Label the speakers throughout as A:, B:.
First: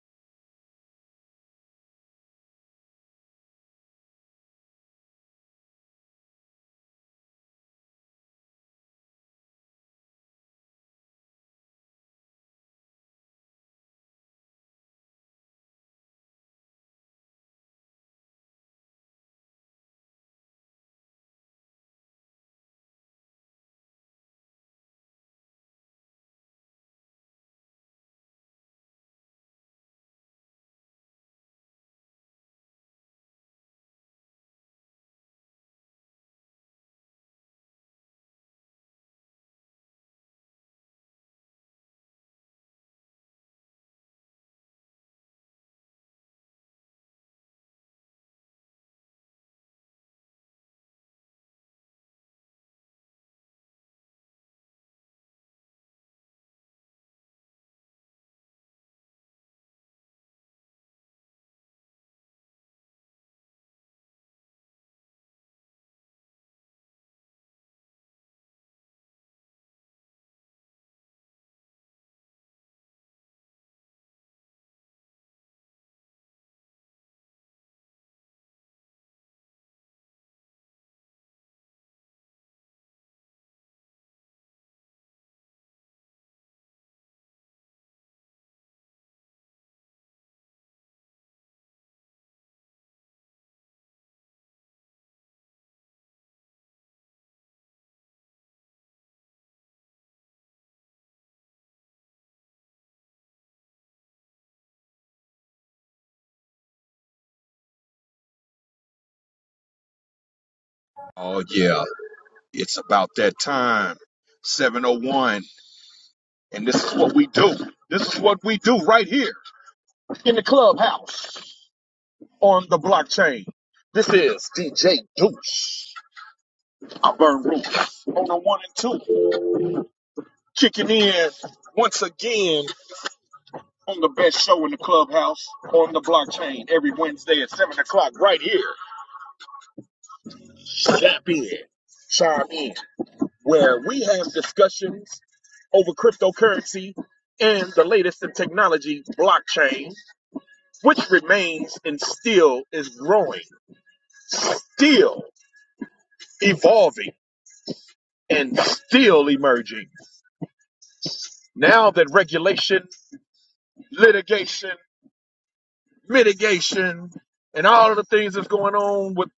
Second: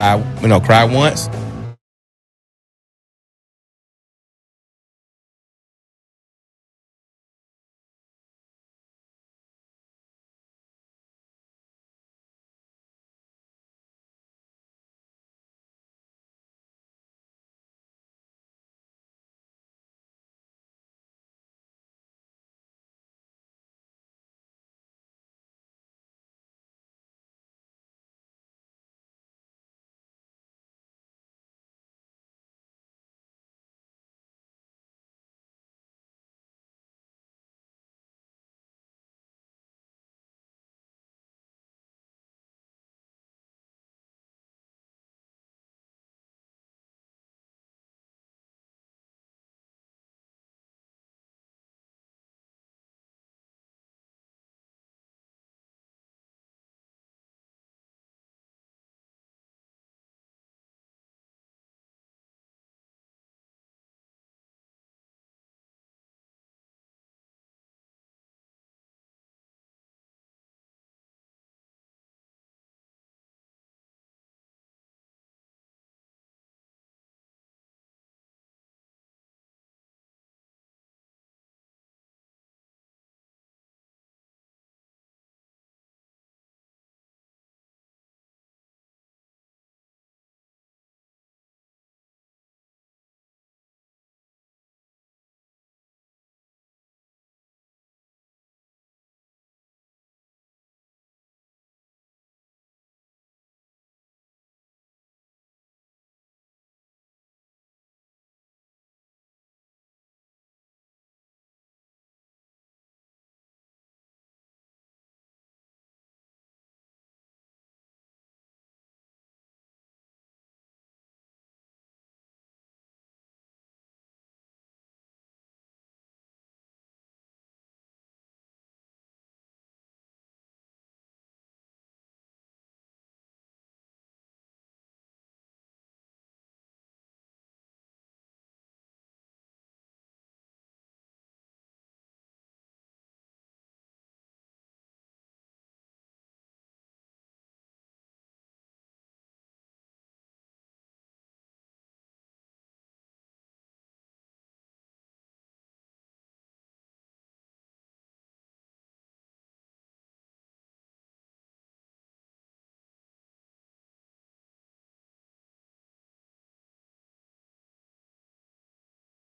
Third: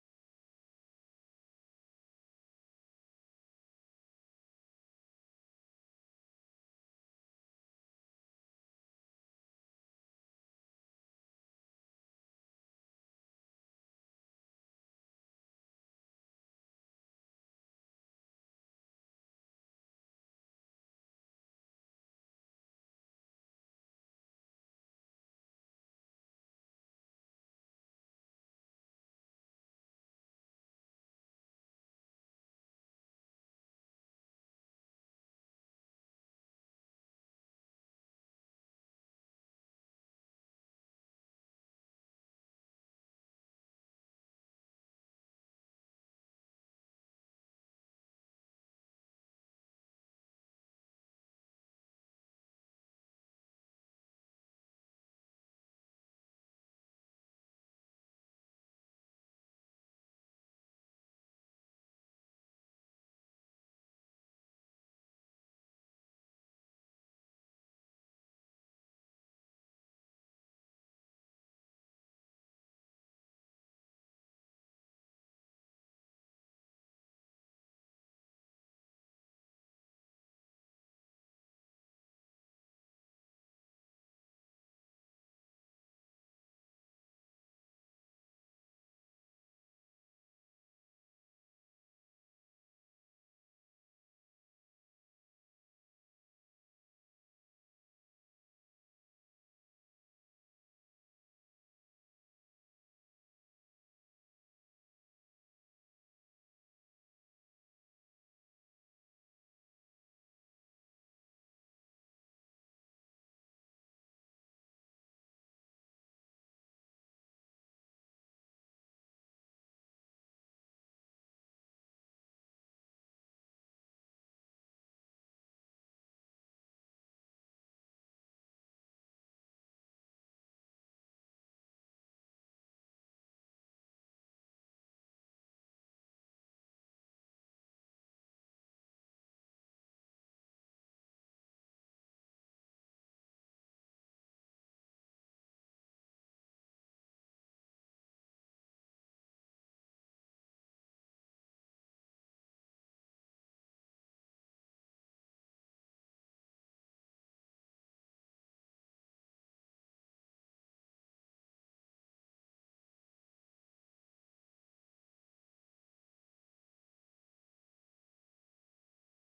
A: I, you know, cried once.
B: Oh yeah, it's about that time. 701. And this is what we do. This is what we do right here in the clubhouse on the blockchain. This is DJ Deuce. I burn roots on the one and two. Kicking in once again on the best show in the clubhouse on the blockchain every Wednesday at 7 o'clock right here. Zap in. Chime in. where we have discussions over cryptocurrency and the latest in technology, blockchain, which remains and still is growing, still evolving, and still emerging. Now that regulation, litigation, mitigation, and all of the things that's going on with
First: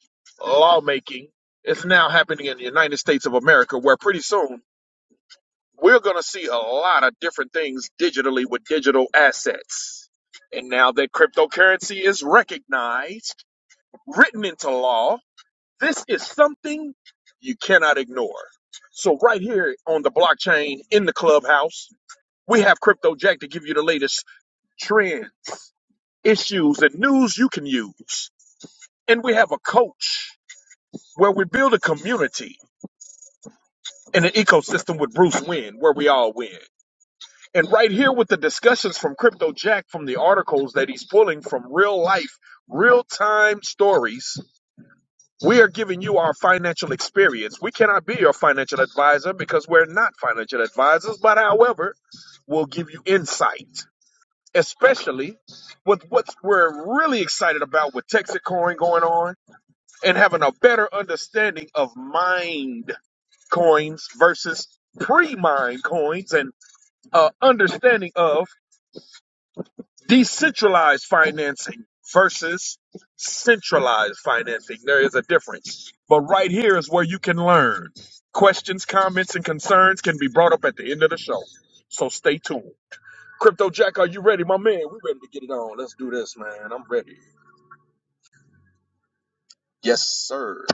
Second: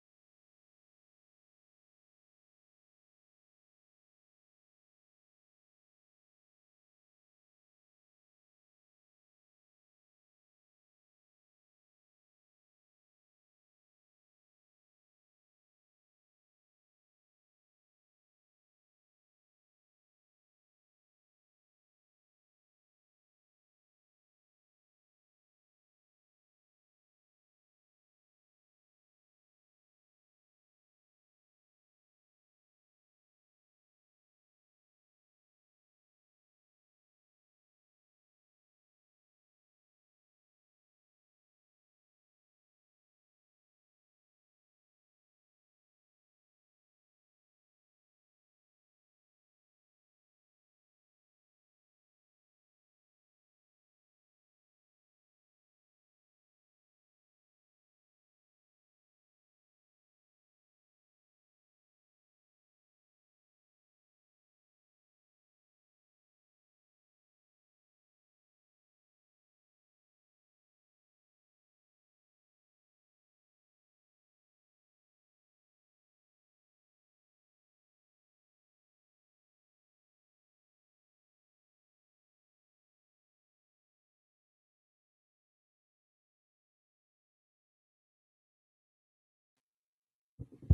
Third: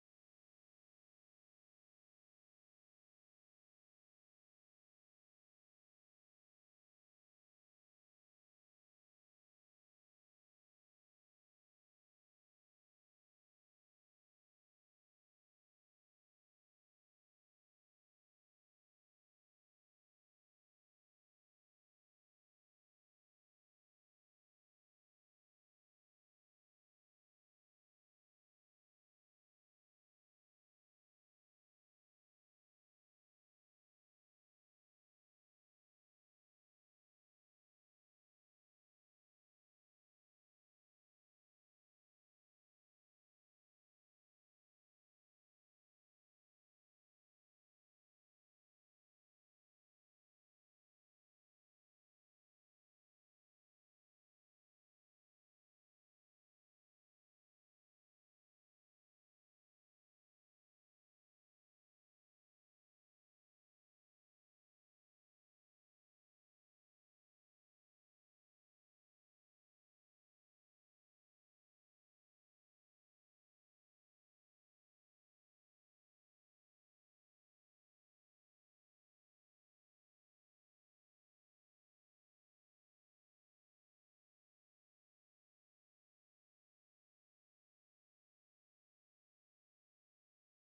B: lawmaking is now happening in the United States of America, where pretty soon we're going to see a lot of different things digitally with digital assets. And now that cryptocurrency is recognized, written into law, this is something you cannot ignore. So, right here on the blockchain in the clubhouse, we have Crypto Jack to give you the latest trends, issues, and news you can use. And we have a coach where we build a community and an ecosystem with Bruce Wynn, where we all win. And right here with the discussions from Crypto Jack from the articles that he's pulling from real life, real time stories, we are giving you our financial experience. We cannot be your financial advisor because we're not financial advisors, but however, we'll give you insight, especially with what we're really excited about with Texacoin going on and having a better understanding of mined coins versus pre mined coins and uh, understanding of Decentralized financing versus centralized financing. There is a difference. But right here is where you can learn. Questions, comments, and concerns can be brought up at the end of the show. So stay tuned. Crypto Jack, are you ready, my man? We ready to get it on. Let's do this, man. I'm ready. Yes, sir.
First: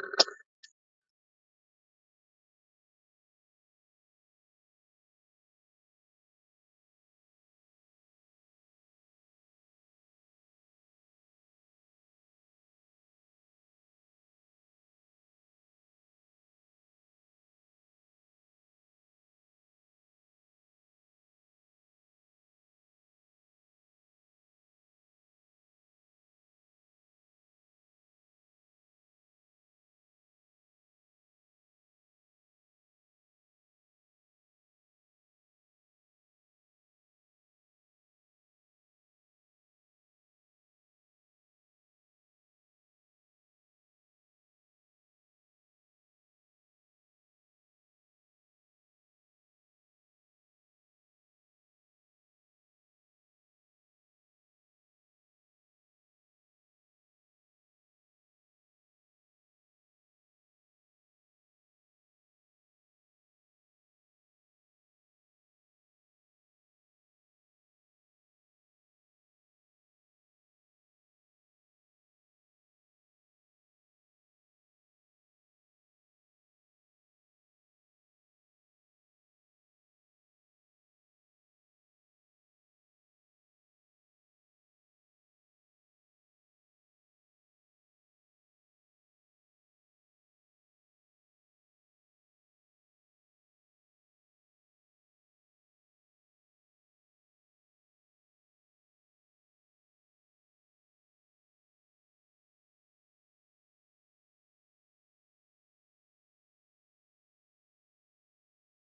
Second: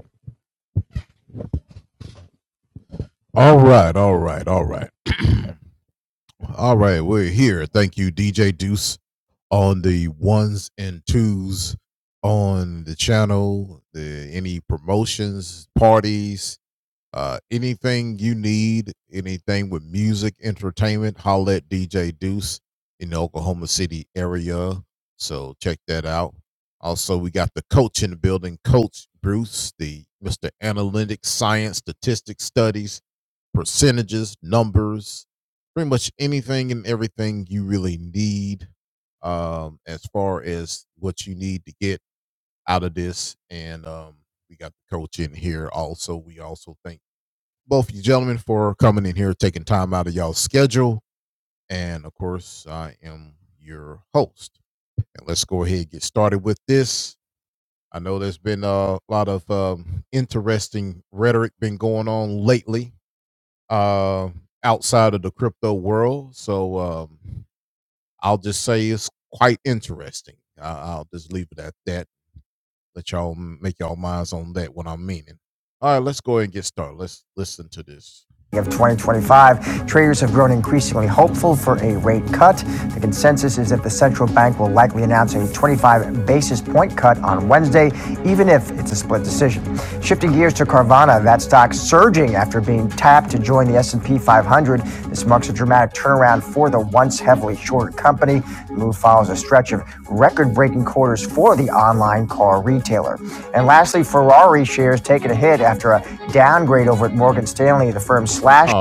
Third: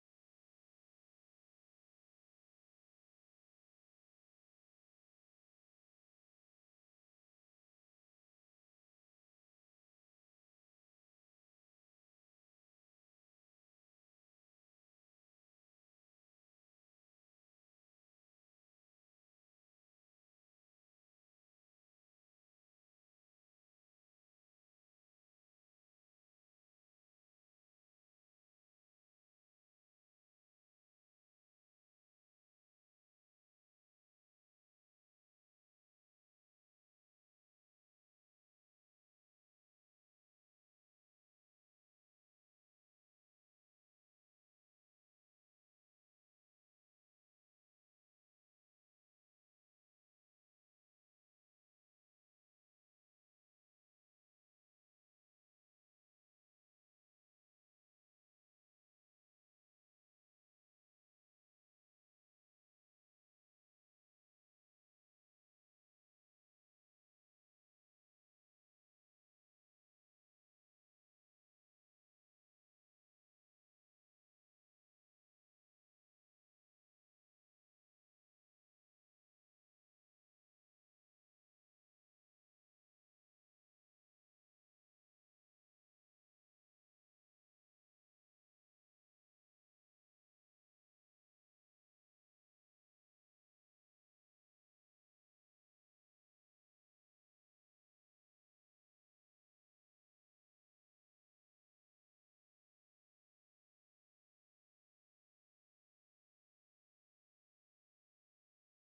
A: of 2025, traders have grown increasingly hopeful for a rate cut. The consensus is that the central bank will likely announce a 25 basis point cut on Wednesday, even if it's a split decision. Shifting gears to Carvana, that stock surging after being tapped to join the S&P 500. This marks a dramatic turnaround for the once heavily short company. The move follows a stretch of record-breaking quarters for the online car retailer. And lastly, Ferrari shares taken a hit after a downgrade over at Morgan Stanley. The firm slashed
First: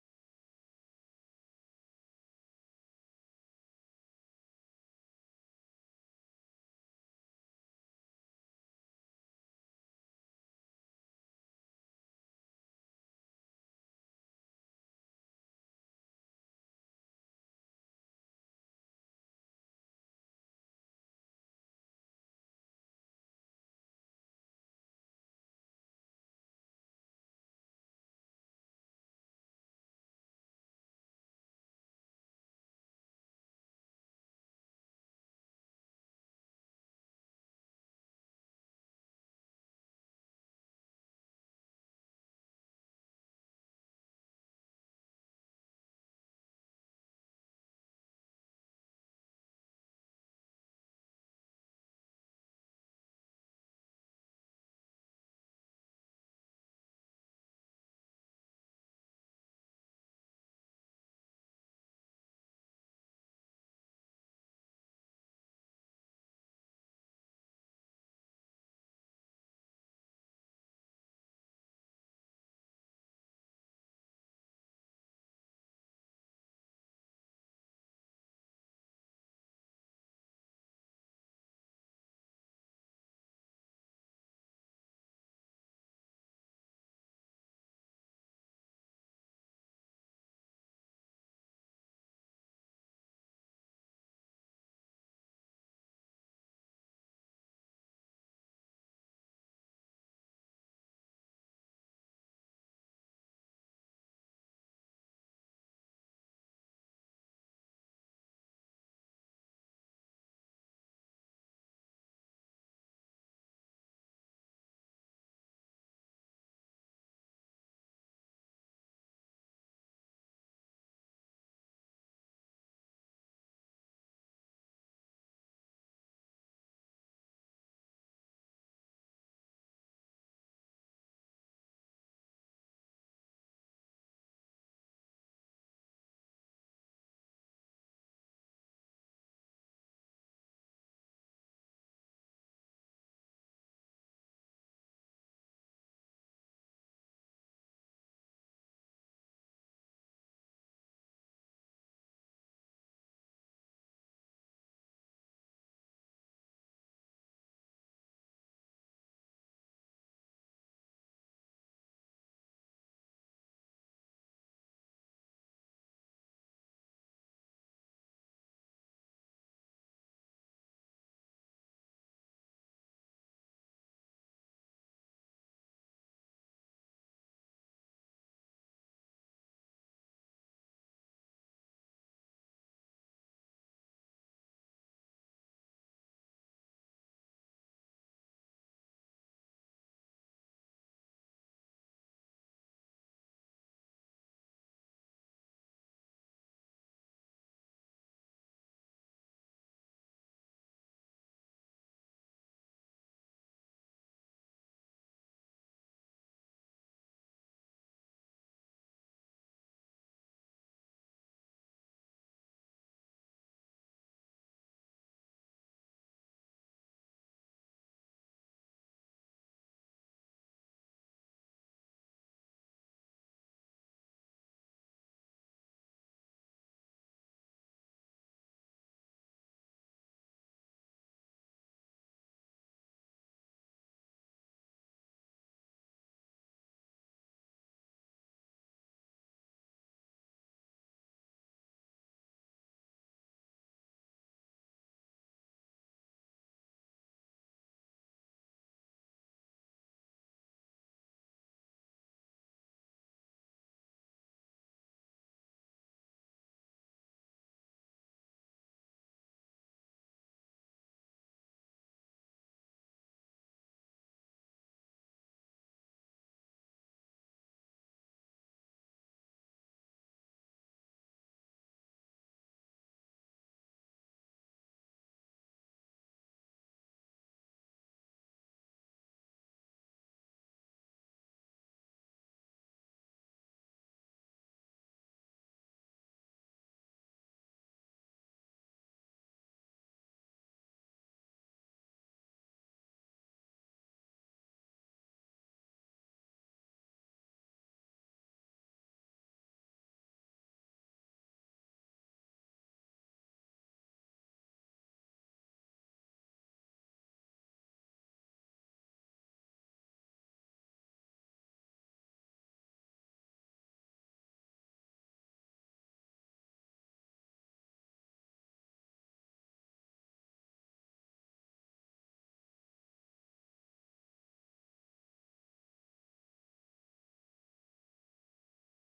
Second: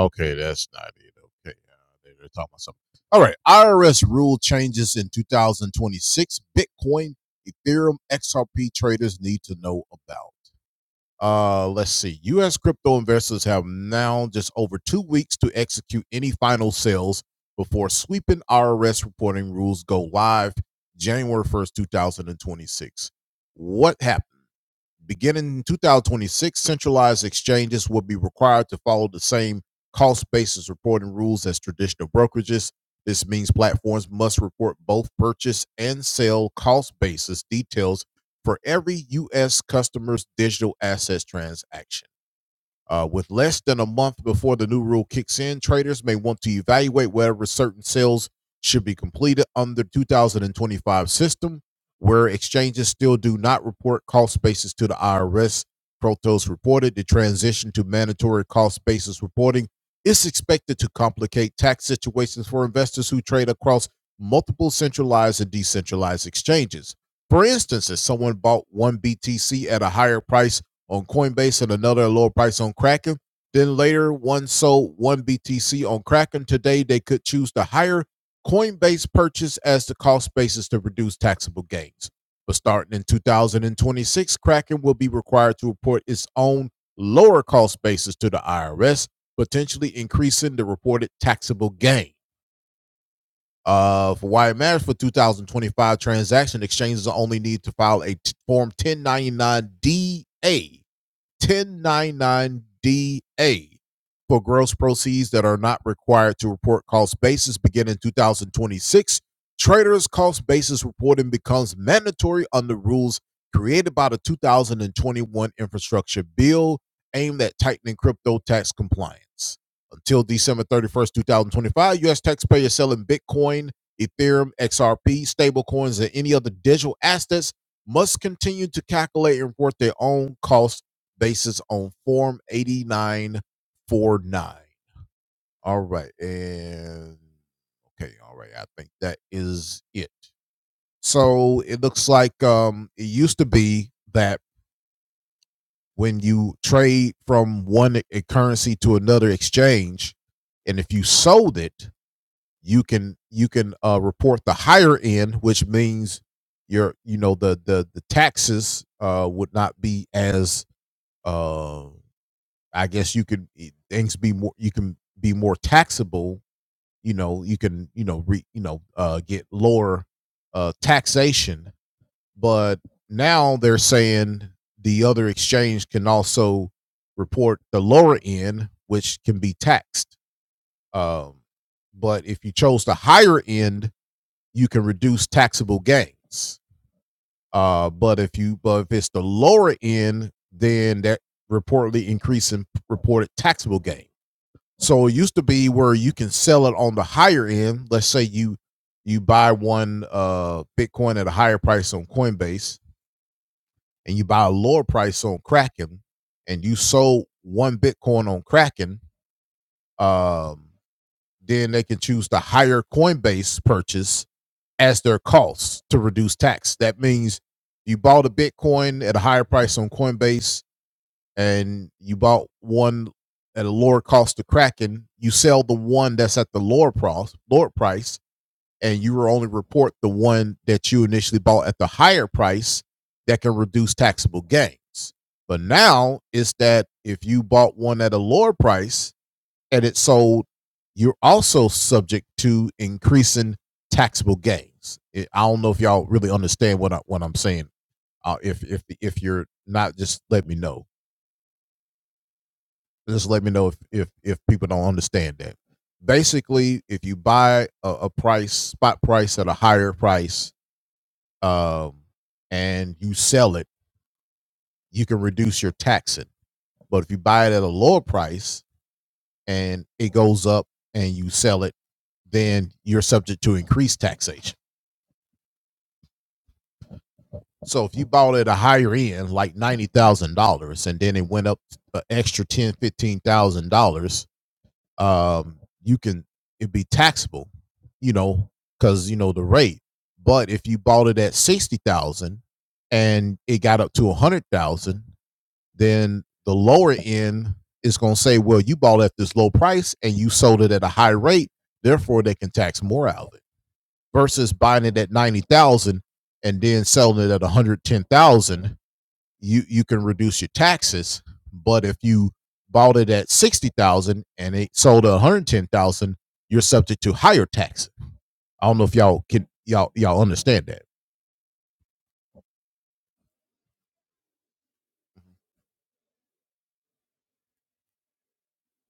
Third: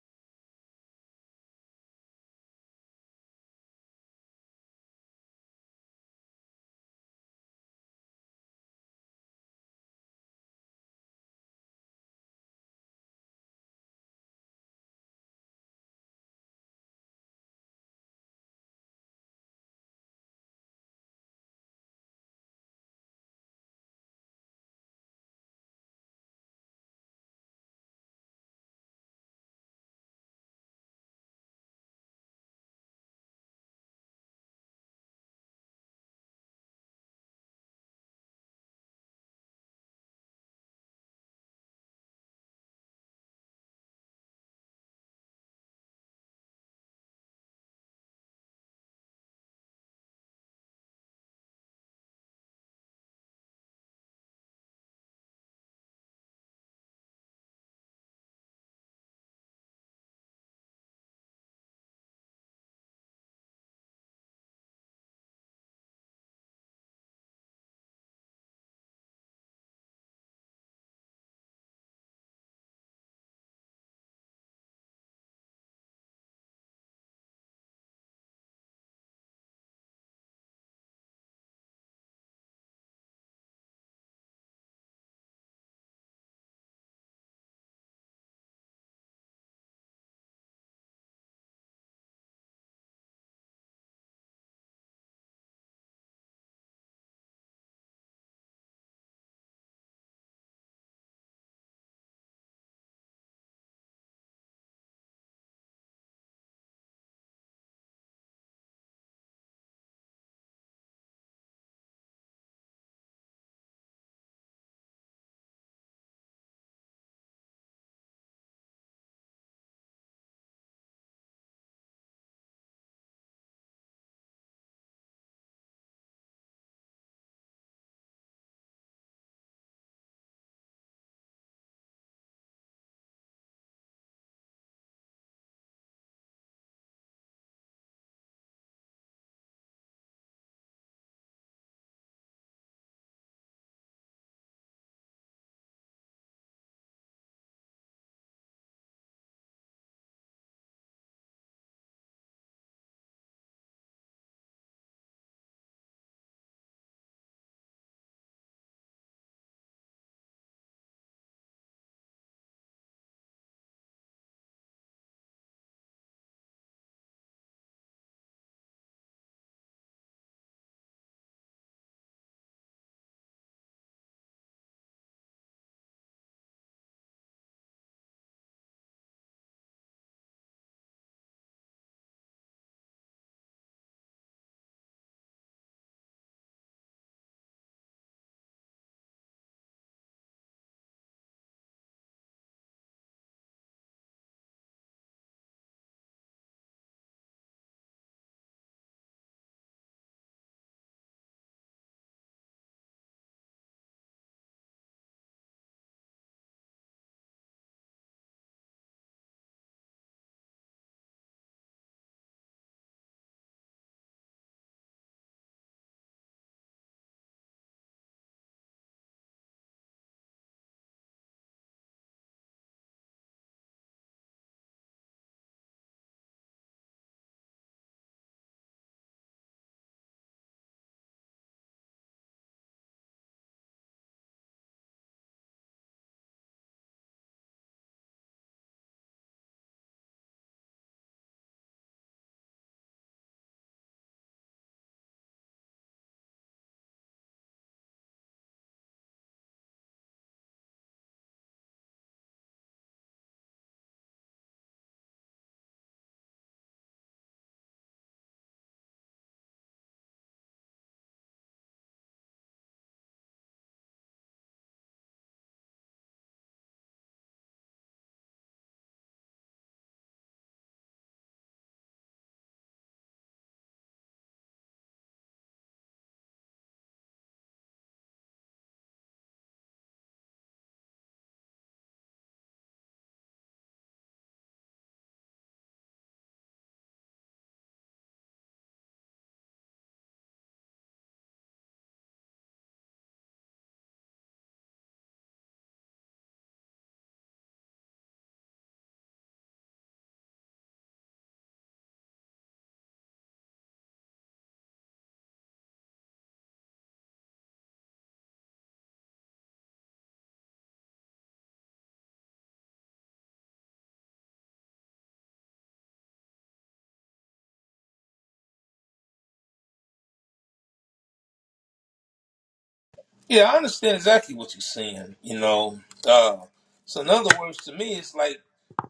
C: Yeah, I understand exactly what you're saying. You know, uh, so in other words, to me, it's like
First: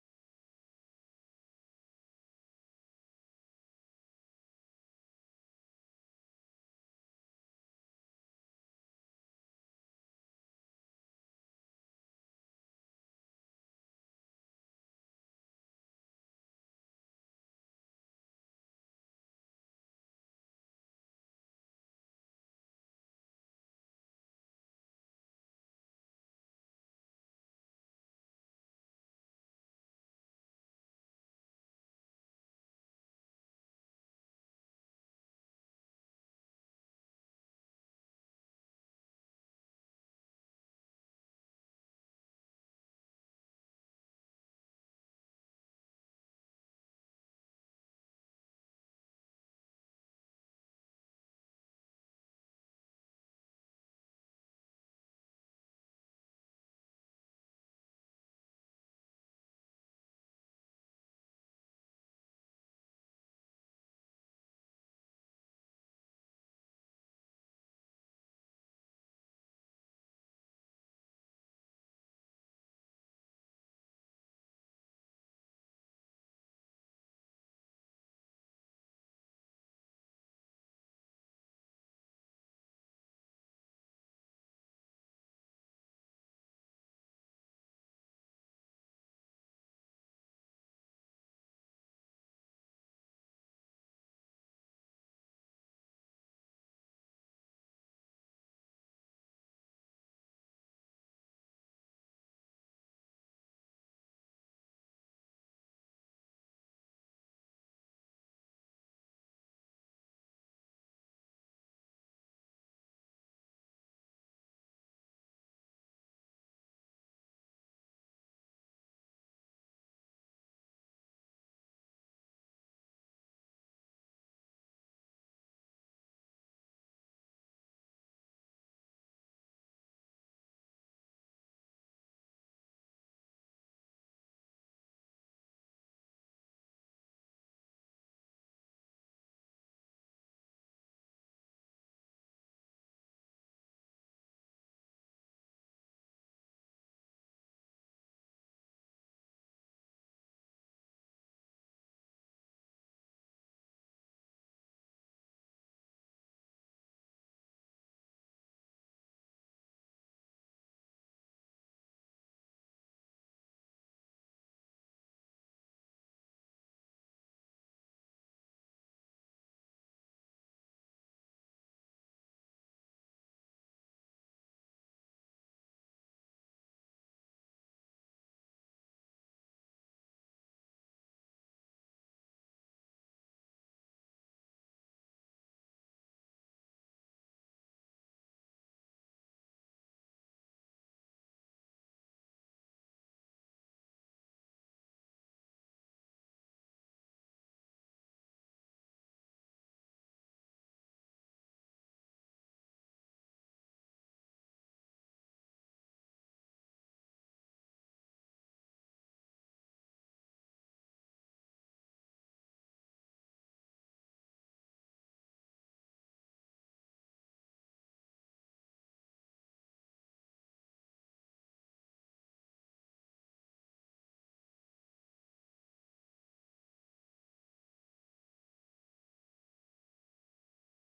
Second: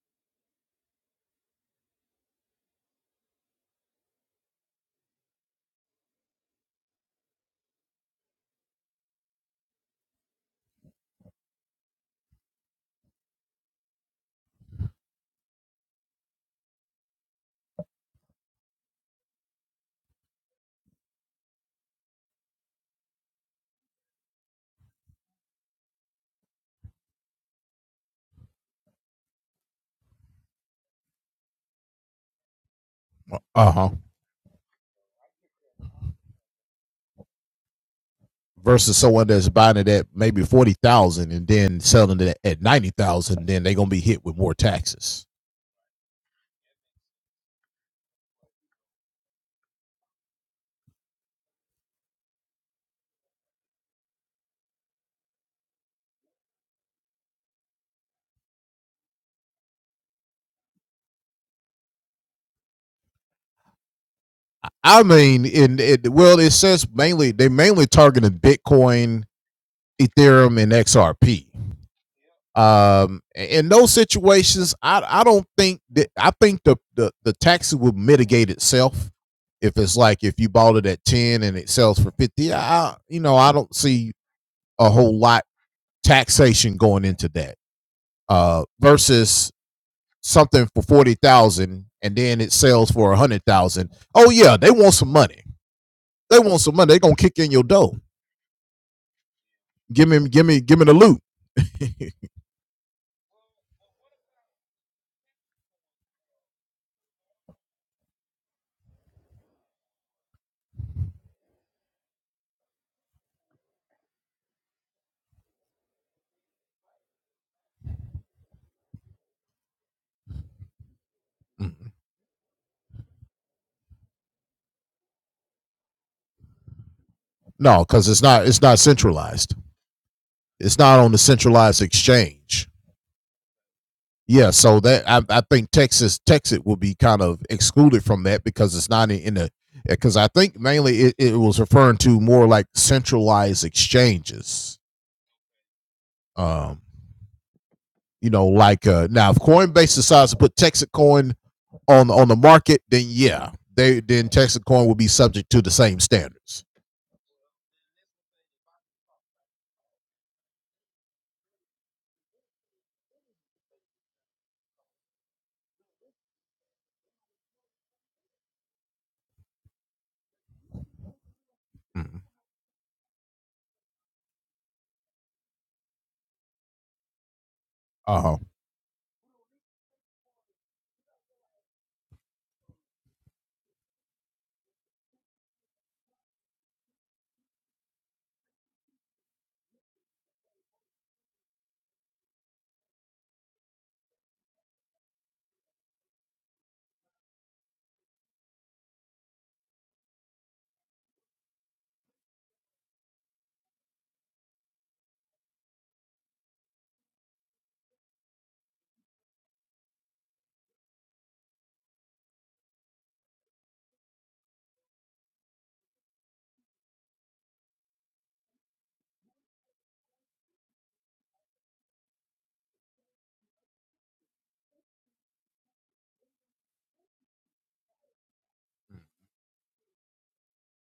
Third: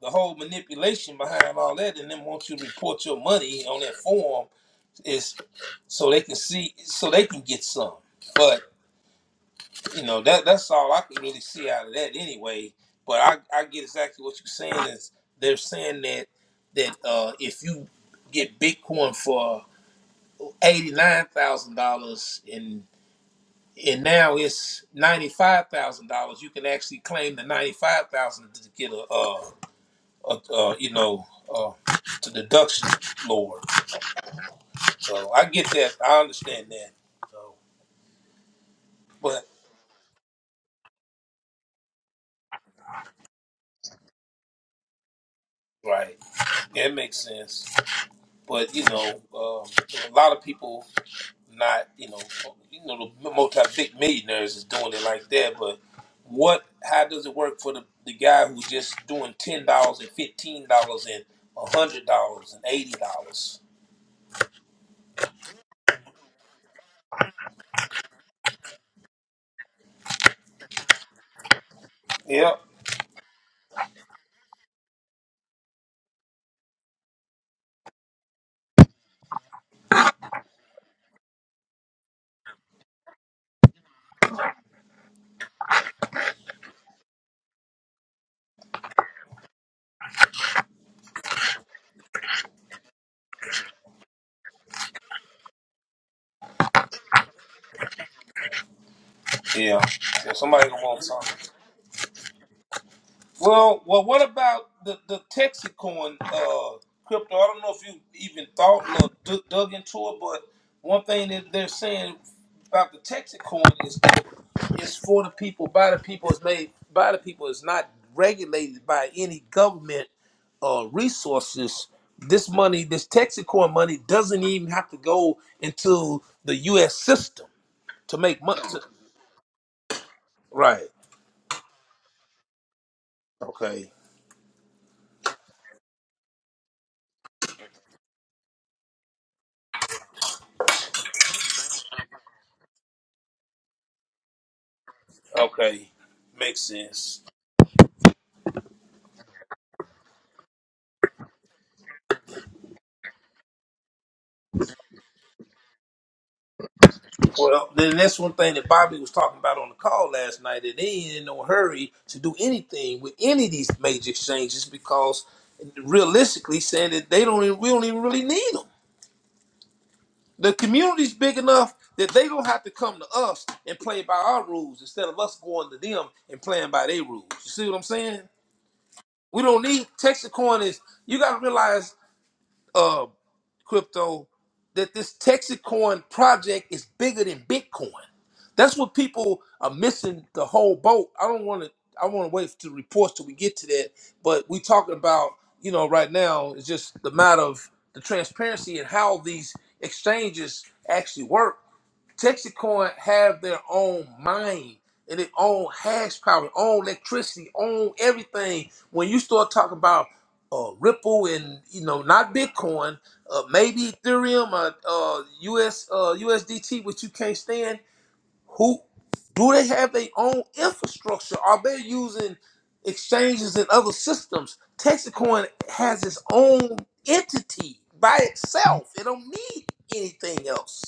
C: the whole manipulation behind all that, and then want you to report your money on that form is so they can see, so they can get some. But you know, that that's all I can really see out of that anyway. But I, I get exactly what you're saying. Is they're saying that that uh, if you get Bitcoin for eighty nine thousand dollars and now it's ninety five thousand dollars. You can actually claim the ninety five thousand to get a, uh, a, uh you know, uh, to deduction lower. So I get that. I understand that. So, but right, that makes sense. But you know, um, a lot of people. not you know you know the multi big millionaires is doing it like that, but what how does it work for the, the guy who's just doing ten dollars and fifteen dollars and a hundred dollars and eighty dollars? Yep. Yeah. So somebody gonna want some. Well, well, what about the the Texacoin uh, crypto? I don't know if you even thought or d- dug into it, but one thing that they're saying about the Texacoin is that it's for the people, by the people, it's made by the people. It's not regulated by any government uh, resources. This money, this Texacoin money, doesn't even have to go into the U.S. system to make money. to- right. Okay. Okay. Makes sense. Well, then that's one thing that Bobby was talking about on the call last night that they ain't in no hurry to do anything with any of these major exchanges because realistically saying that they don't even, we don't even really need them. The community's big enough that they don't have to come to us and play by our rules instead of us going to them and playing by their rules. You see what I'm saying? We don't need Texas Coin is you gotta realize uh crypto that this Texas coin project is bigger than Bitcoin. That's what people are missing the whole boat. I don't want to. I want to wait to reports till we get to that. But we talking about you know right now it's just the matter of the transparency and how these exchanges actually work. Texacoin have their own mind and their own hash power, own electricity, own everything. When you start talking about uh, Ripple and you know not Bitcoin, uh, maybe Ethereum or uh, US uh, USDT, which you can't stand, who do they have their own infrastructure? Are they using exchanges and other systems? Texacoin has its own entity by itself. It don't need anything else.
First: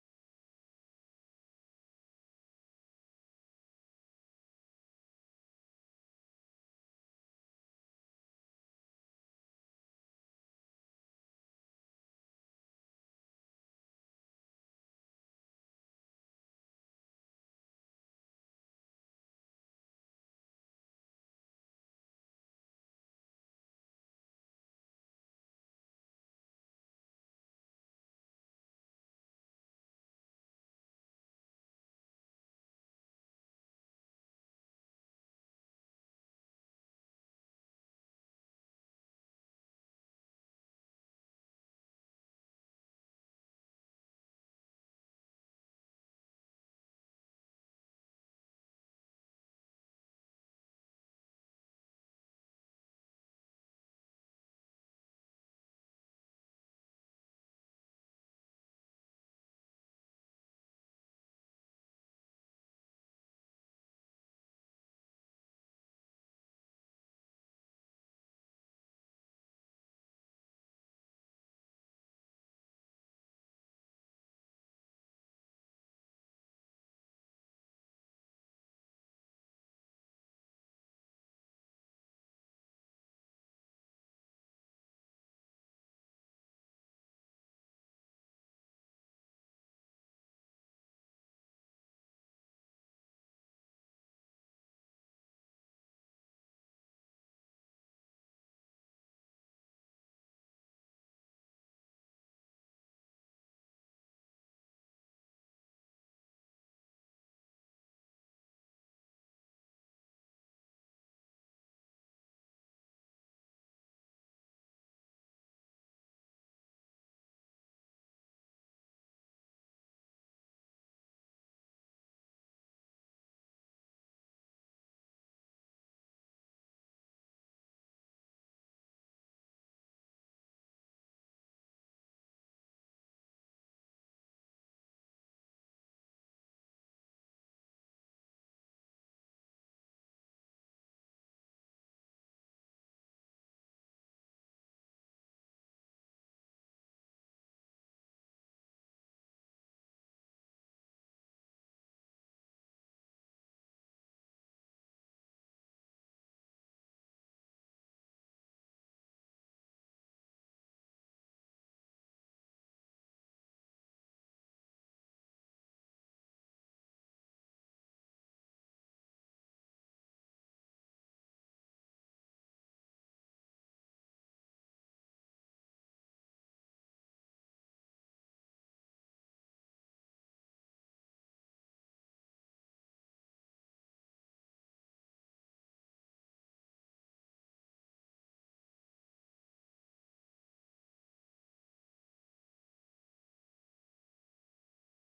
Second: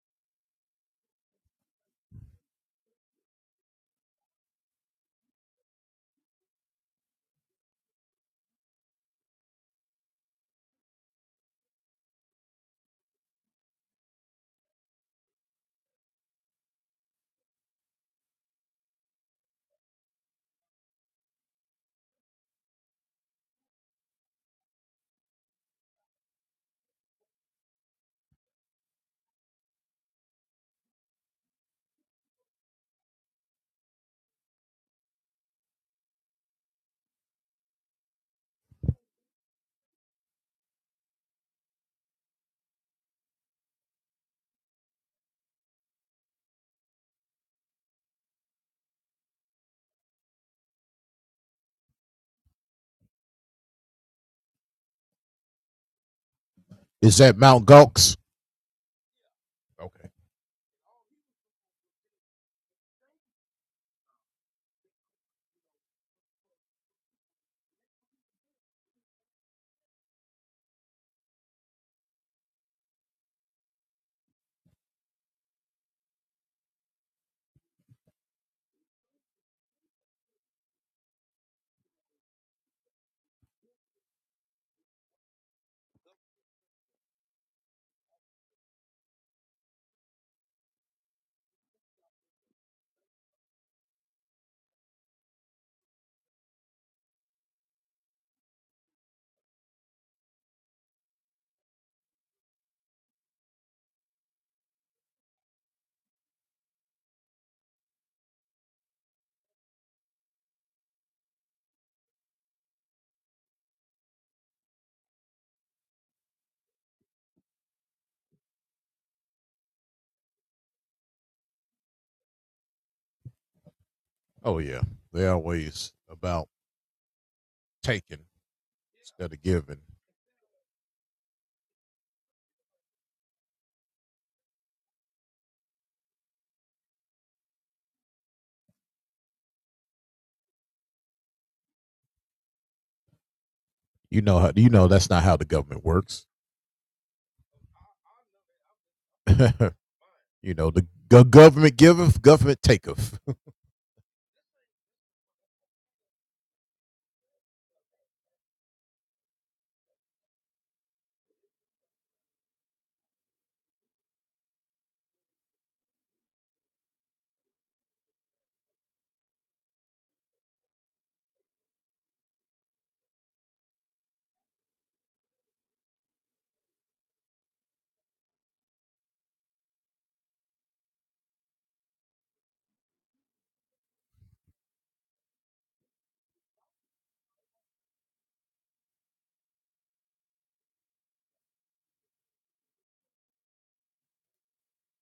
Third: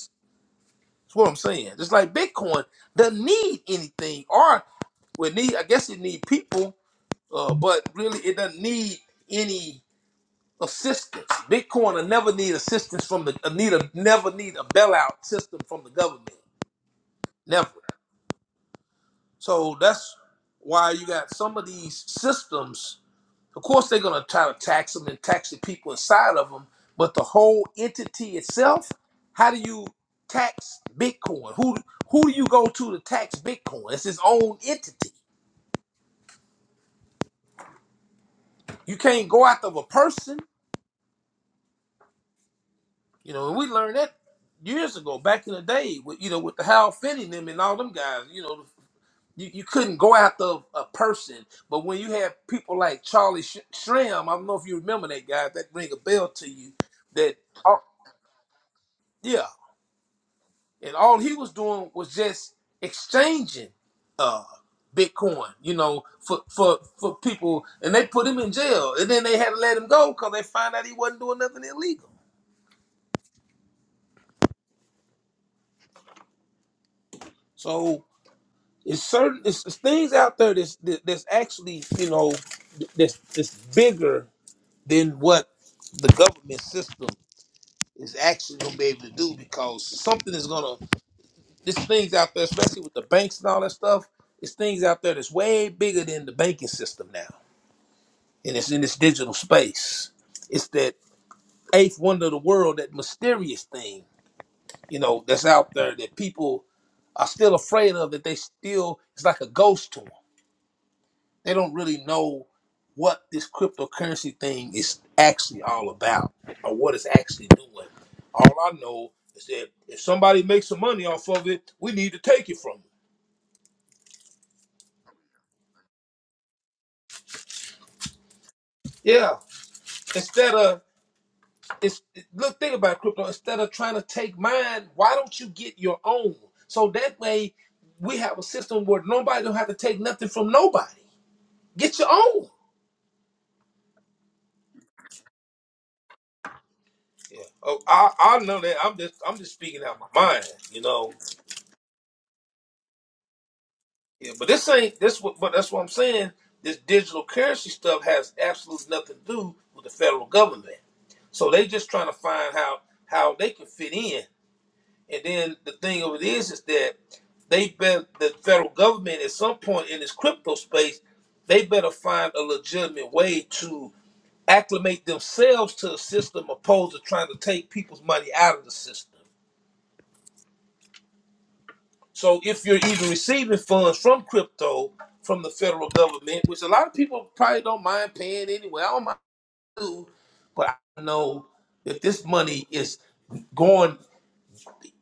C: That's what I'm saying. Just like Bitcoin doesn't need anything, or we need. I guess it need people, uh, but really it doesn't need any assistance. Bitcoin will never need assistance from the uh, need a never need a bailout system from the government. Never. So that's why you got some of these systems Of course, they're going to try to tax them and tax the people inside of them, but the whole entity itself, how do you tax Bitcoin? Who who do you go to to tax Bitcoin? It's its own entity. You can't go after a person. You know, and we learned that years ago, back in the day, with you know, with the Hal Finney and them and all them guys. You know, you, you couldn't go after a person, but when you have people like Charlie Sh- Shram, I don't know if you remember that guy. If that ring a bell to you. That oh, yeah, and all he was doing was just exchanging uh bitcoin you know for for for people and they put him in jail and then they had to let him go because they find out he wasn't doing nothing illegal so it's certain it's, it's things out there that's that- that's actually you know that's that's bigger than what the government system is actually gonna be able to do because something is gonna there's things out there especially with the banks and all that stuff it's things out there that's way bigger than the banking system now and it's in this digital space. It's that eighth wonder of the world, that mysterious thing, you know, that's out there that people are still afraid of. That they still, it's like a ghost to them. They don't really know what this cryptocurrency thing is actually all about or what it's actually doing. All I know is that if somebody makes some money off of it, we need to take it from them. Yeah. Instead of it's look think about crypto instead of trying to take mine why don't you get your own so that way we have a system where nobody don't have to take nothing from nobody get your own yeah oh i i know that i'm just i'm just speaking out my mind you know yeah but this ain't this what but that's what i'm saying this digital currency stuff has absolutely nothing to do with the federal government so they just trying to find how how they can fit in And then the thing of it is, is that they bet the federal government at some point in this crypto space, they better find a legitimate way to acclimate themselves to a system opposed to trying to take people's money out of the system. So if you're even receiving funds from crypto from the federal government, which a lot of people probably don't mind paying anyway, I don't mind, too, but I know that this money is going.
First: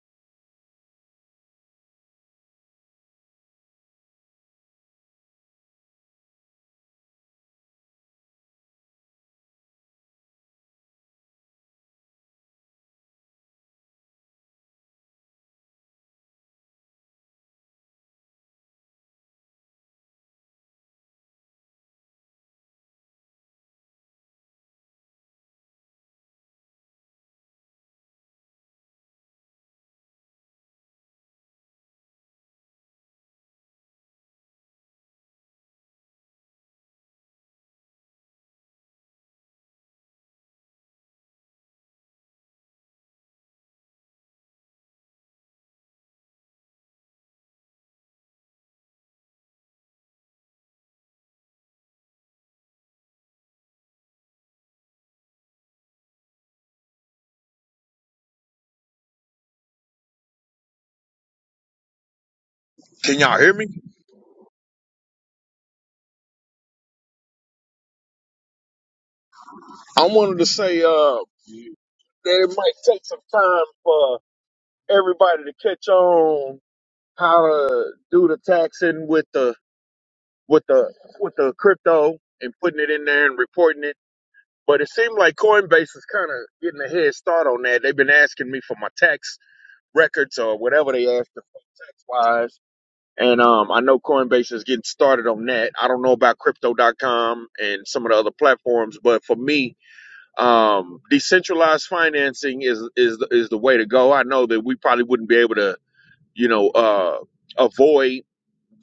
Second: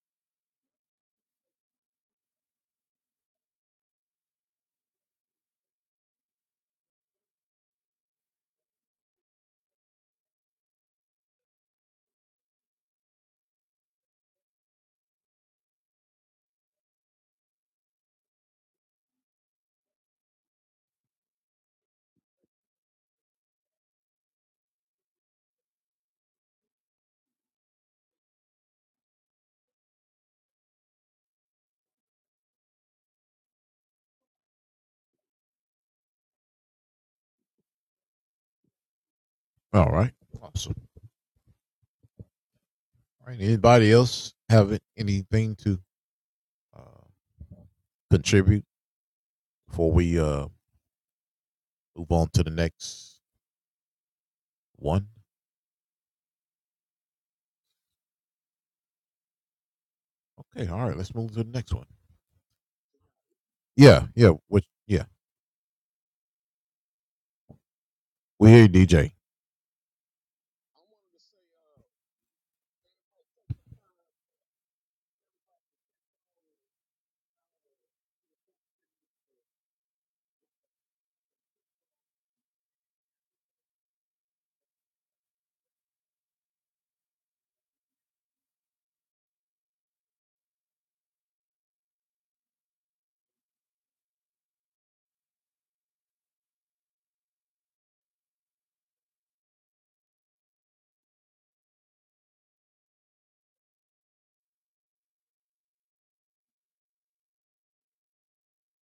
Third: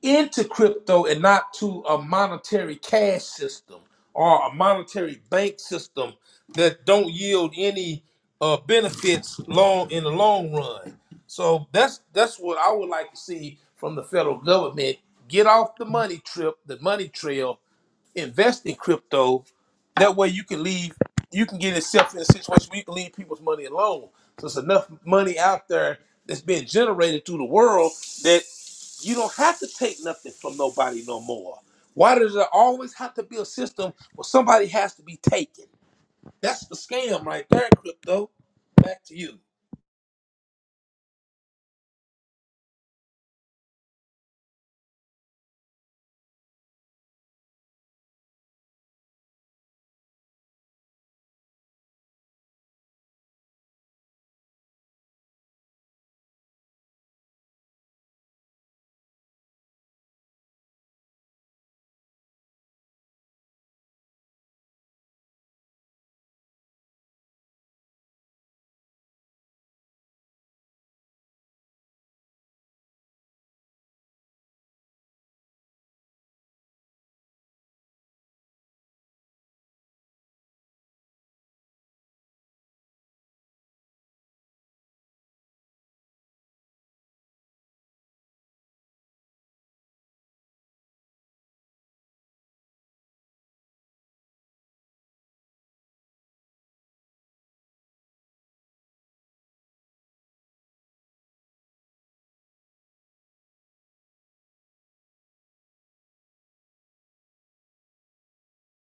C: into crypto and not to a monetary cash system or a monetary bank system that don't yield any uh, benefits long in the long run. So that's that's what I would like to see from the federal government. Get off the money trip, the money trail, invest in crypto. That way you can leave, you can get yourself in a situation where you can leave people's money alone. So it's enough money out there that's being generated through the world that you don't have to take nothing from nobody no more. Why does there always have to be a system where somebody has to be taken? That's the scam right there, crypto. Back to you.
B: Can y'all hear me? I wanted to say, uh, there's some time for everybody to catch on how to do the taxing with the with the with the crypto and putting it in there and reporting it. But it seemed like Coinbase is kind of getting a head start on that. They've been asking me for my tax records or whatever they asked for tax wise. And um, I know Coinbase is getting started on that. I don't know about crypto.com and some of the other platforms, but for me, um, decentralized financing is is is the way to go. I know that we probably wouldn't be able to, you know, uh, avoid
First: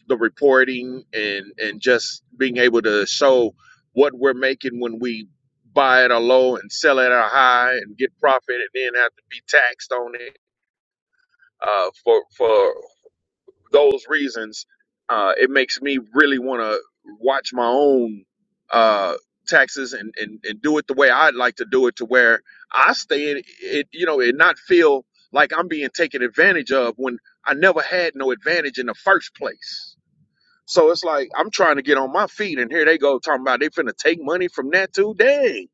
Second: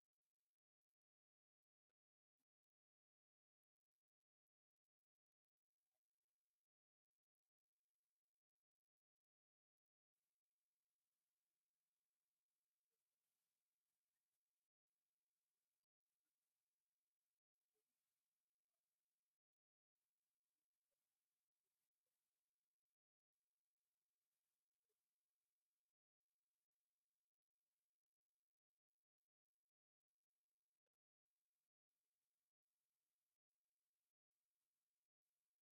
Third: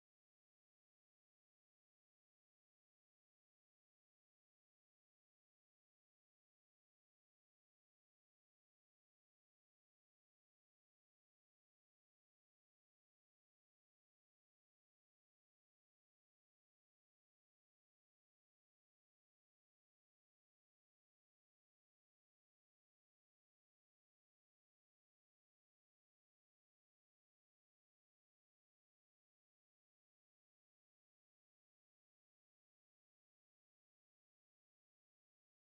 B: the reporting and and just being able to show what we're making when we buy at a low and sell at a high and get profit and then have to be taxed on it uh, for for those reasons uh, it makes me really want to watch my own uh, taxes and, and and do it the way I'd like to do it to where I stay in it you know and not feel like I'm being taken advantage of when I never had no advantage in the first place so it's like I'm trying to get on my feet, and here they go talking about they finna take money from that too. Dang,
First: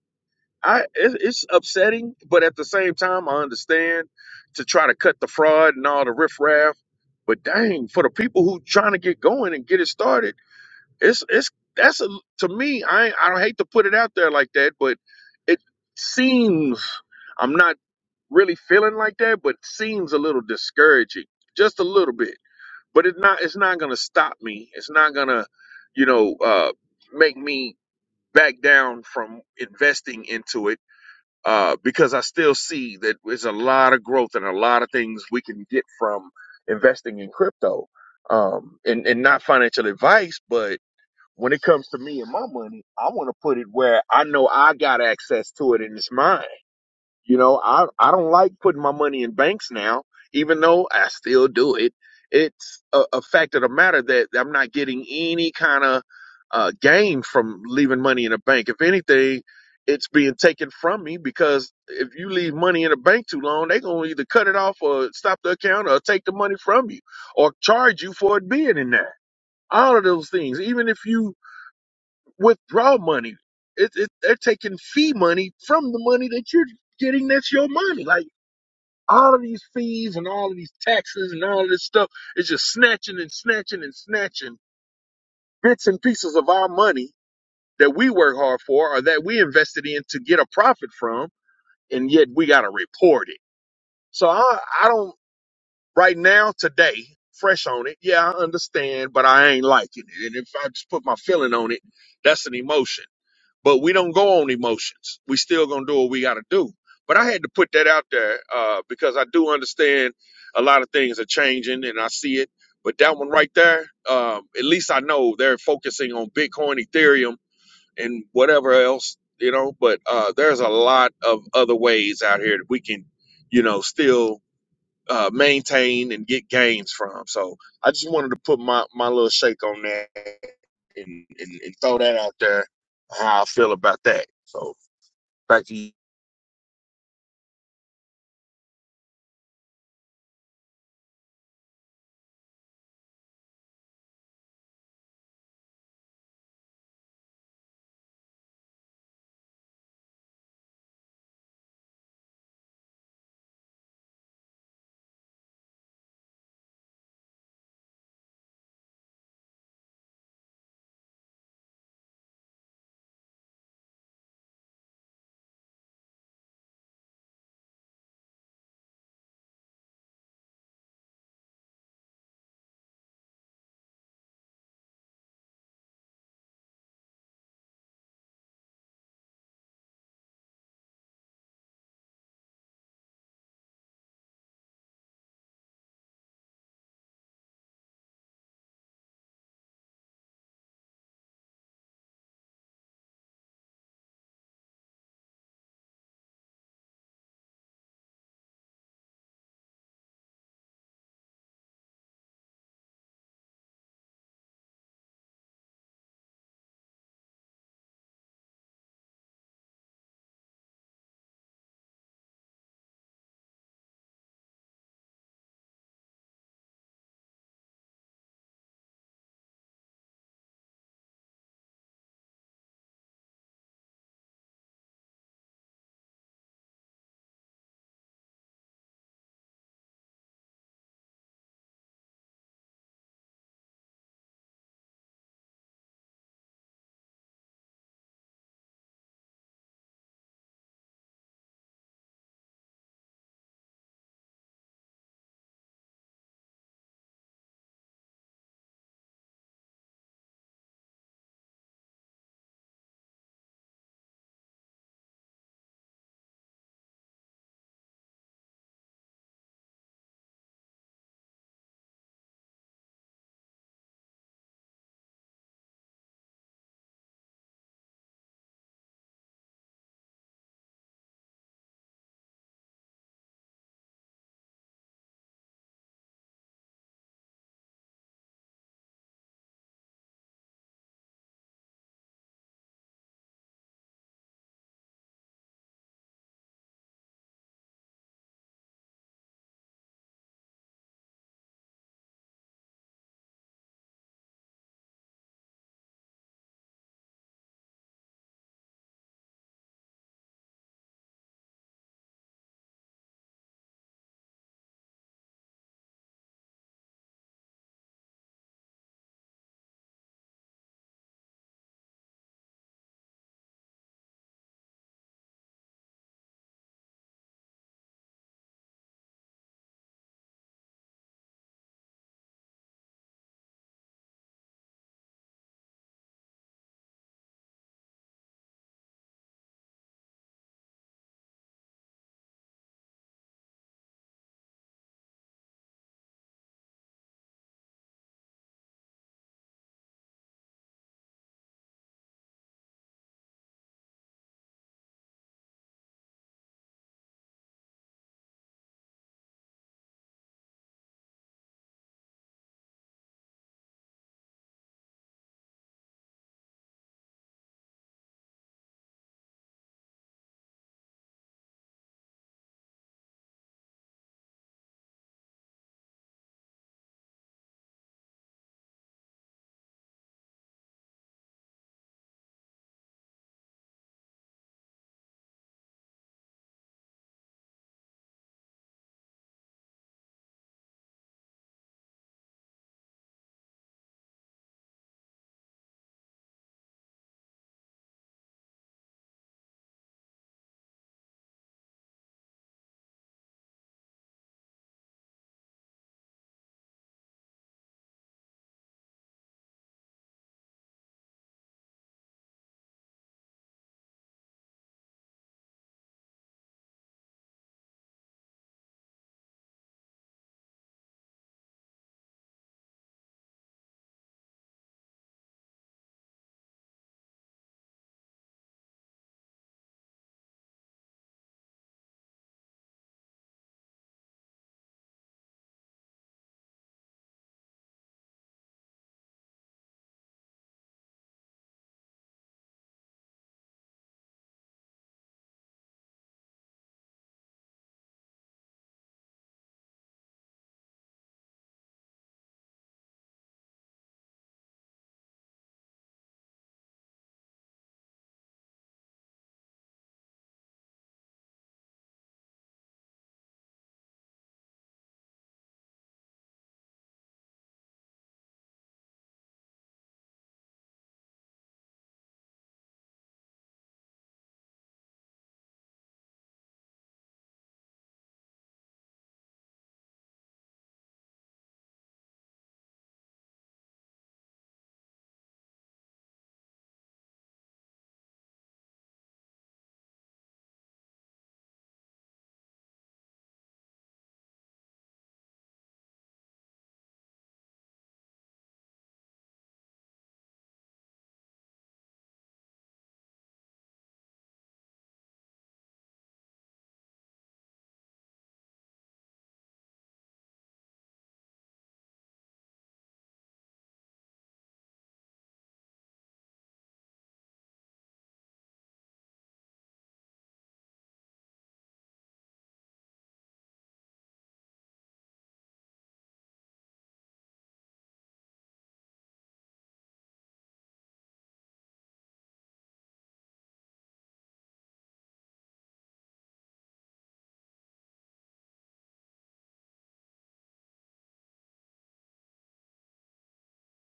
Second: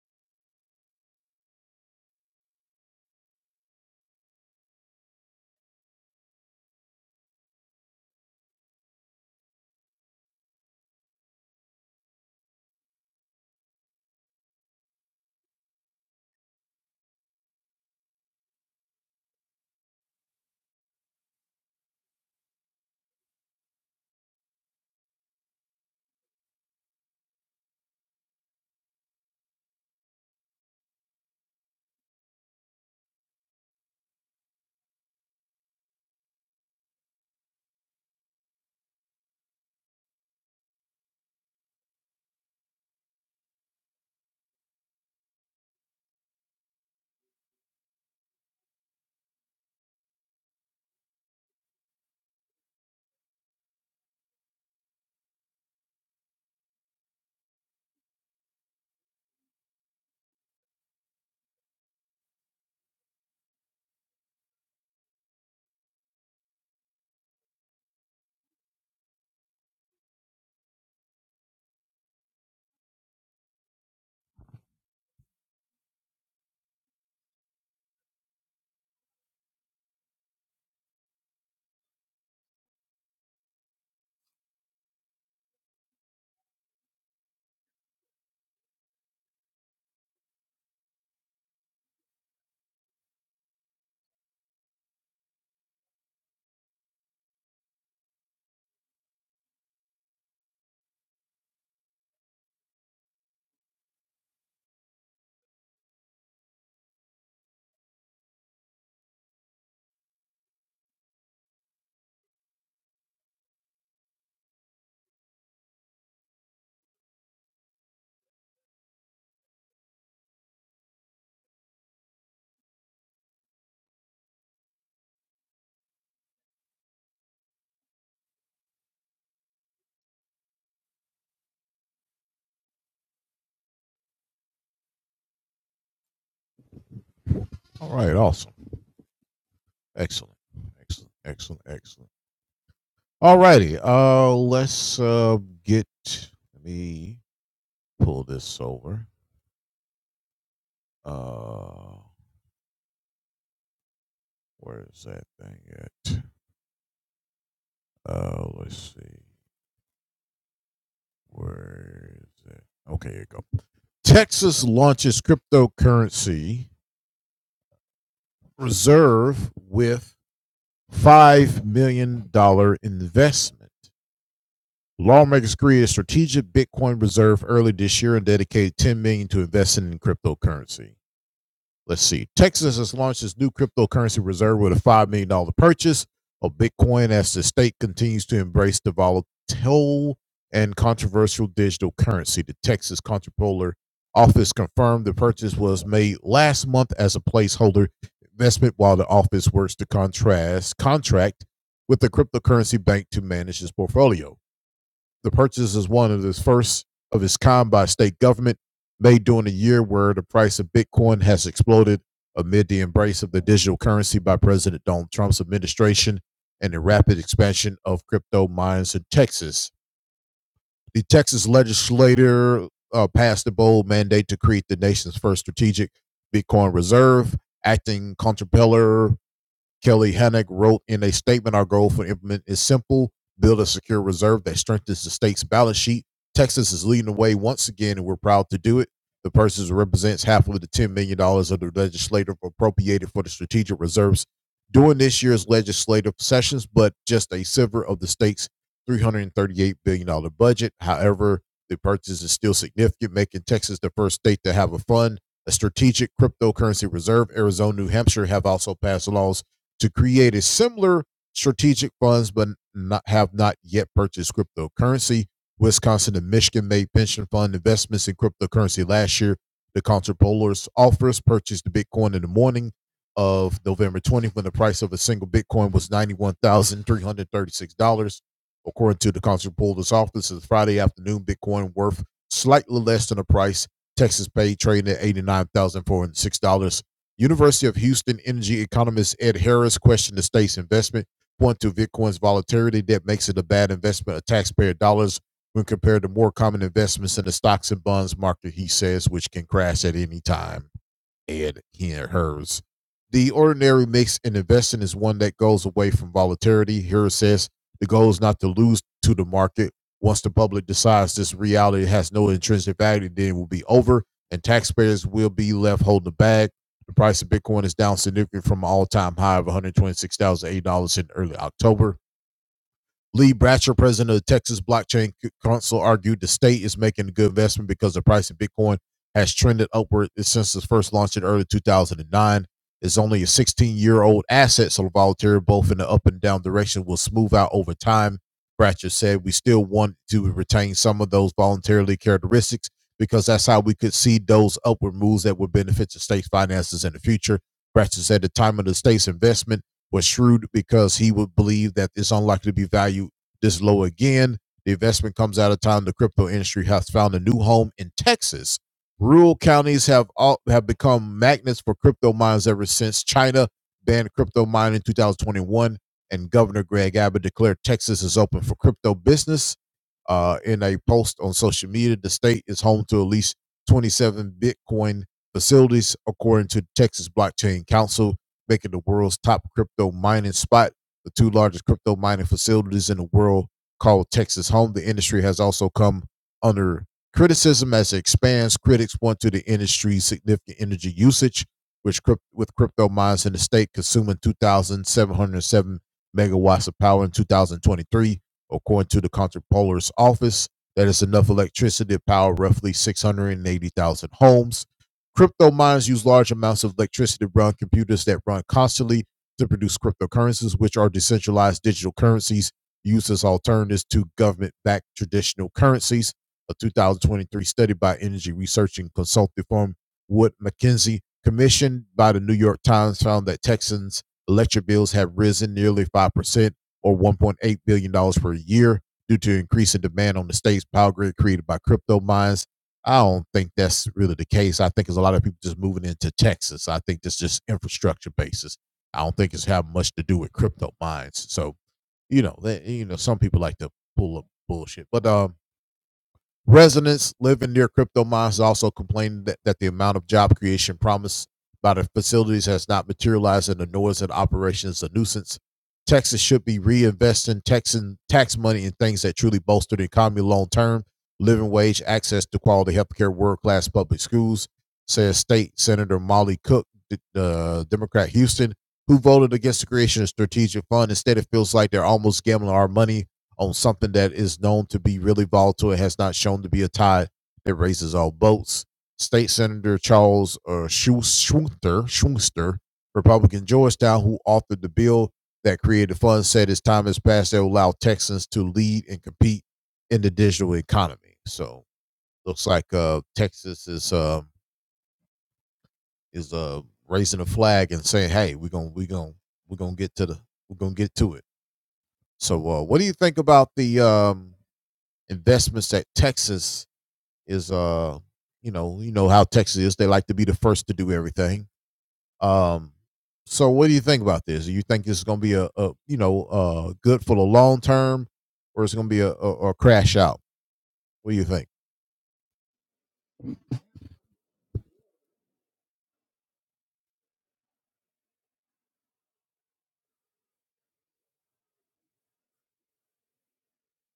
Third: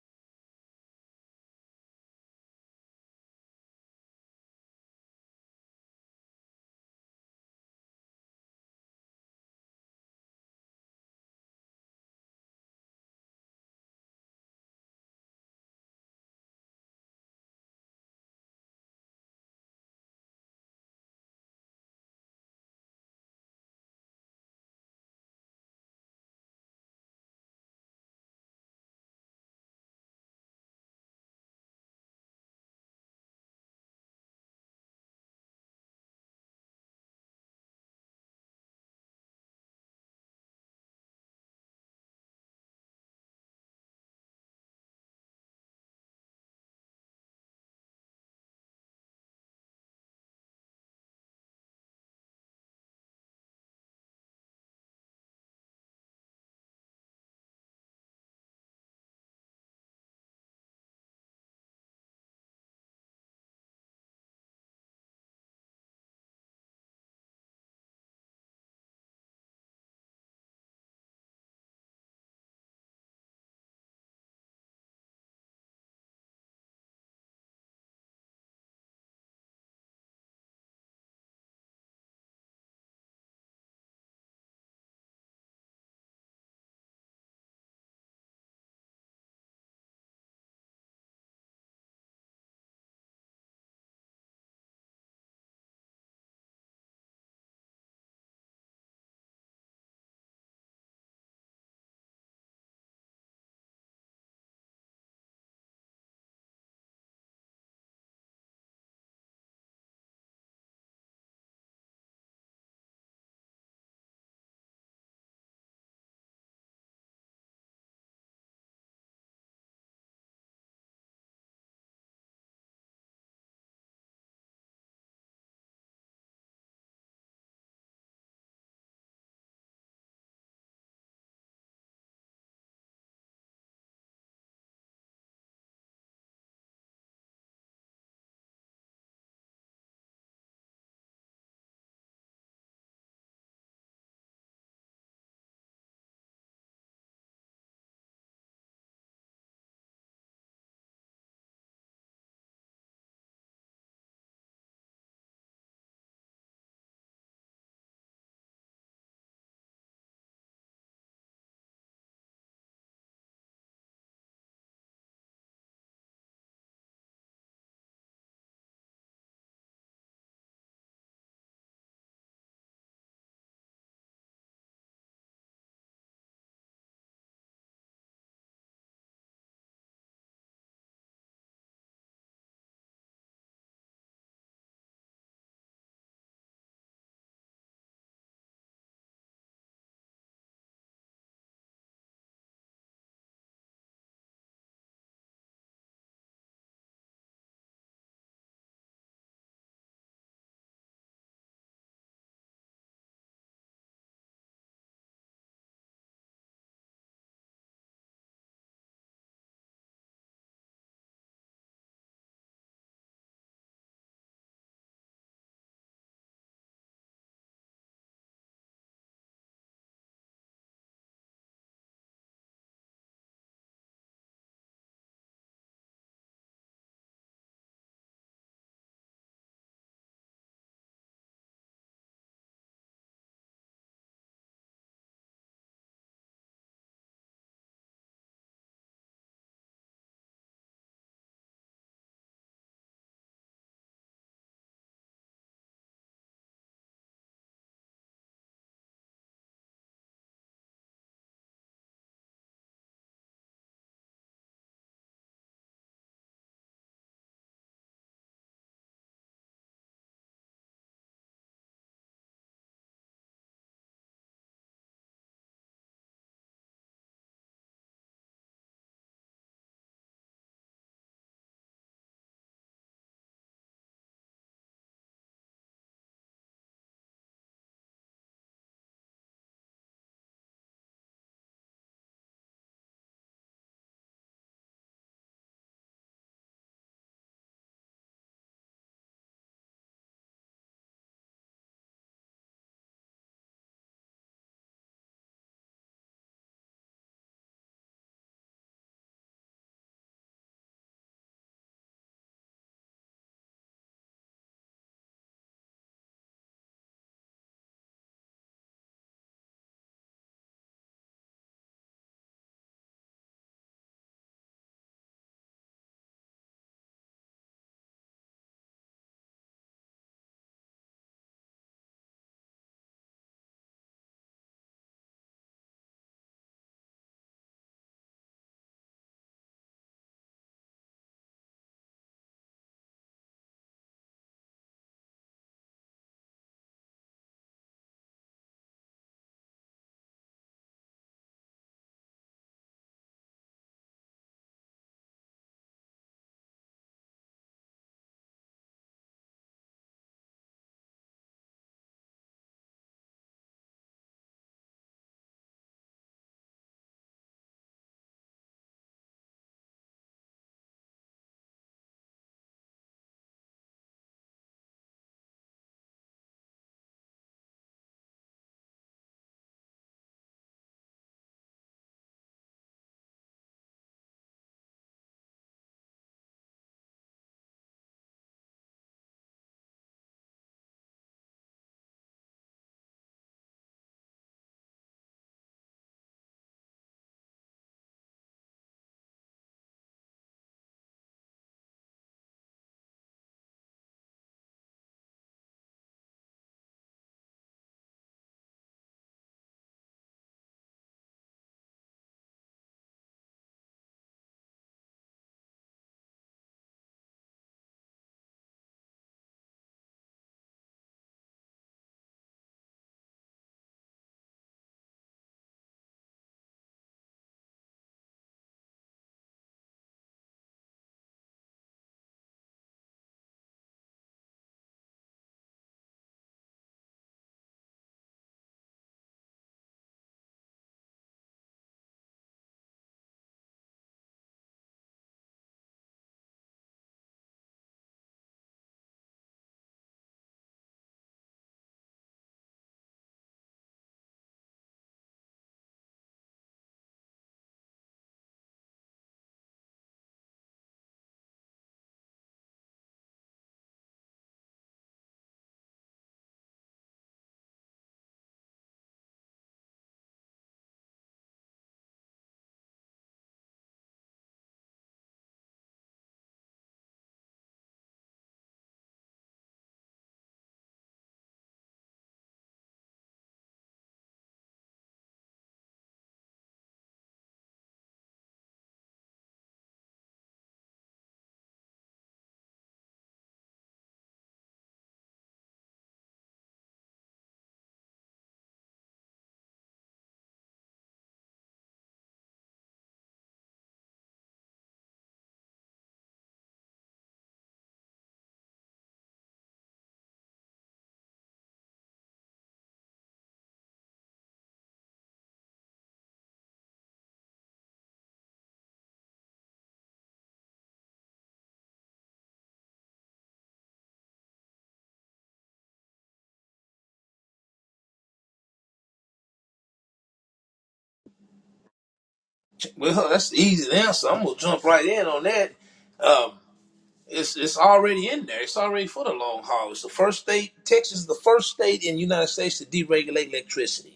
B: I it, it's upsetting, but at the same time, I understand to try to cut the fraud and all the riffraff. But dang, for the people who trying to get going and get it started, it's it's that's a, to me. I I don't hate to put it out there like that, but it seems I'm not really feeling like that, but it seems a little discouraging, just a little bit but it's not it's not gonna stop me it's not gonna you know uh make me back down from investing into it uh because i still see that there's a lot of growth and a lot of things we can get from investing in crypto um and, and not financial advice but when it comes to me and my money i want to put it where i know i got access to it and it's mine you know, I, I don't like putting my money in banks now, even though I still do it. It's a, a fact of the matter that I'm not getting any kind of uh, gain from leaving money in a bank. If anything, it's being taken from me because if you leave money in a bank too long, they're going to either cut it off or stop the account or take the money from you or charge you for it being in there. All of those things. Even if you withdraw money. It, it, they're taking fee money from the money that you're getting that's your money. Like all of these fees and all of these taxes and all of this stuff is just snatching and snatching and snatching bits and pieces of our money that we work hard for or that we invested in to get a profit from, and yet we got to report it. So I, I don't, right now, today, fresh on it, yeah, I understand, but I ain't liking it. And if I just put my feeling on it, that's an emotion but we don't go on emotions. We still gonna do what we gotta do. But I had to put that out there uh, because I do understand a lot of things are changing and I see it. But that one right there, um, at least I know they're focusing on Bitcoin, Ethereum, and whatever else, you know. But uh, there's a lot of other ways out here that we can, you know, still uh, maintain and get gains from. So I just wanted to put my, my little shake on that and, and, and throw that out there how I feel about that. So back to you.
C: Well, that's the easy answer. I'm gonna jump right in on that. Um, It's it's already in there. It's already for the long haul. It's the first state. Texas is the first state in the United States to deregulate electricity.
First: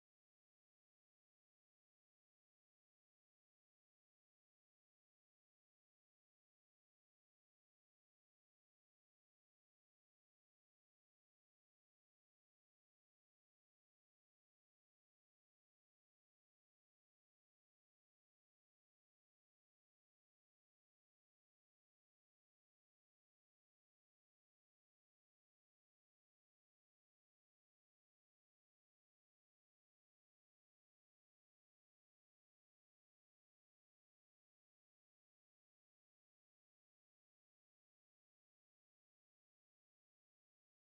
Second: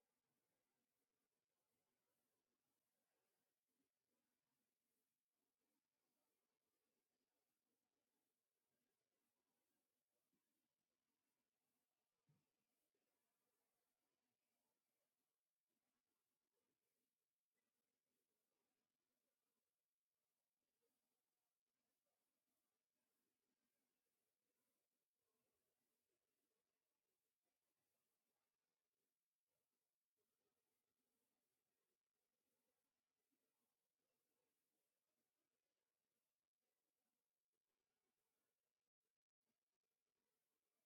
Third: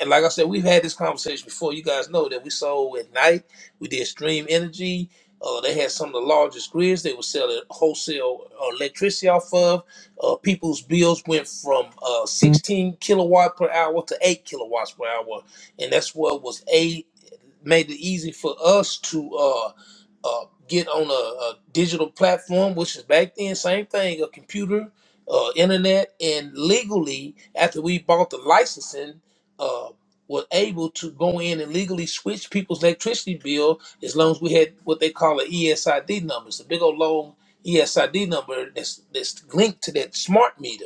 C: And like I said, we've had this conversation before. You guys know that we sold at night. We did Stream Energy. Uh, they had some of the largest grids. They were selling wholesale uh, electricity off of. Uh, people's bills went from uh, 16 kilowatt per hour to 8 kilowatts per hour, and that's what was a made it easy for us to. uh, uh, get on a, a digital platform, which is back then same thing, a computer, uh, internet, and legally after we bought the licensing, uh, was able to go in and legally switch people's electricity bill as long as we had what they call an ESID number. It's a big old long ESID number that's that's linked to that smart meter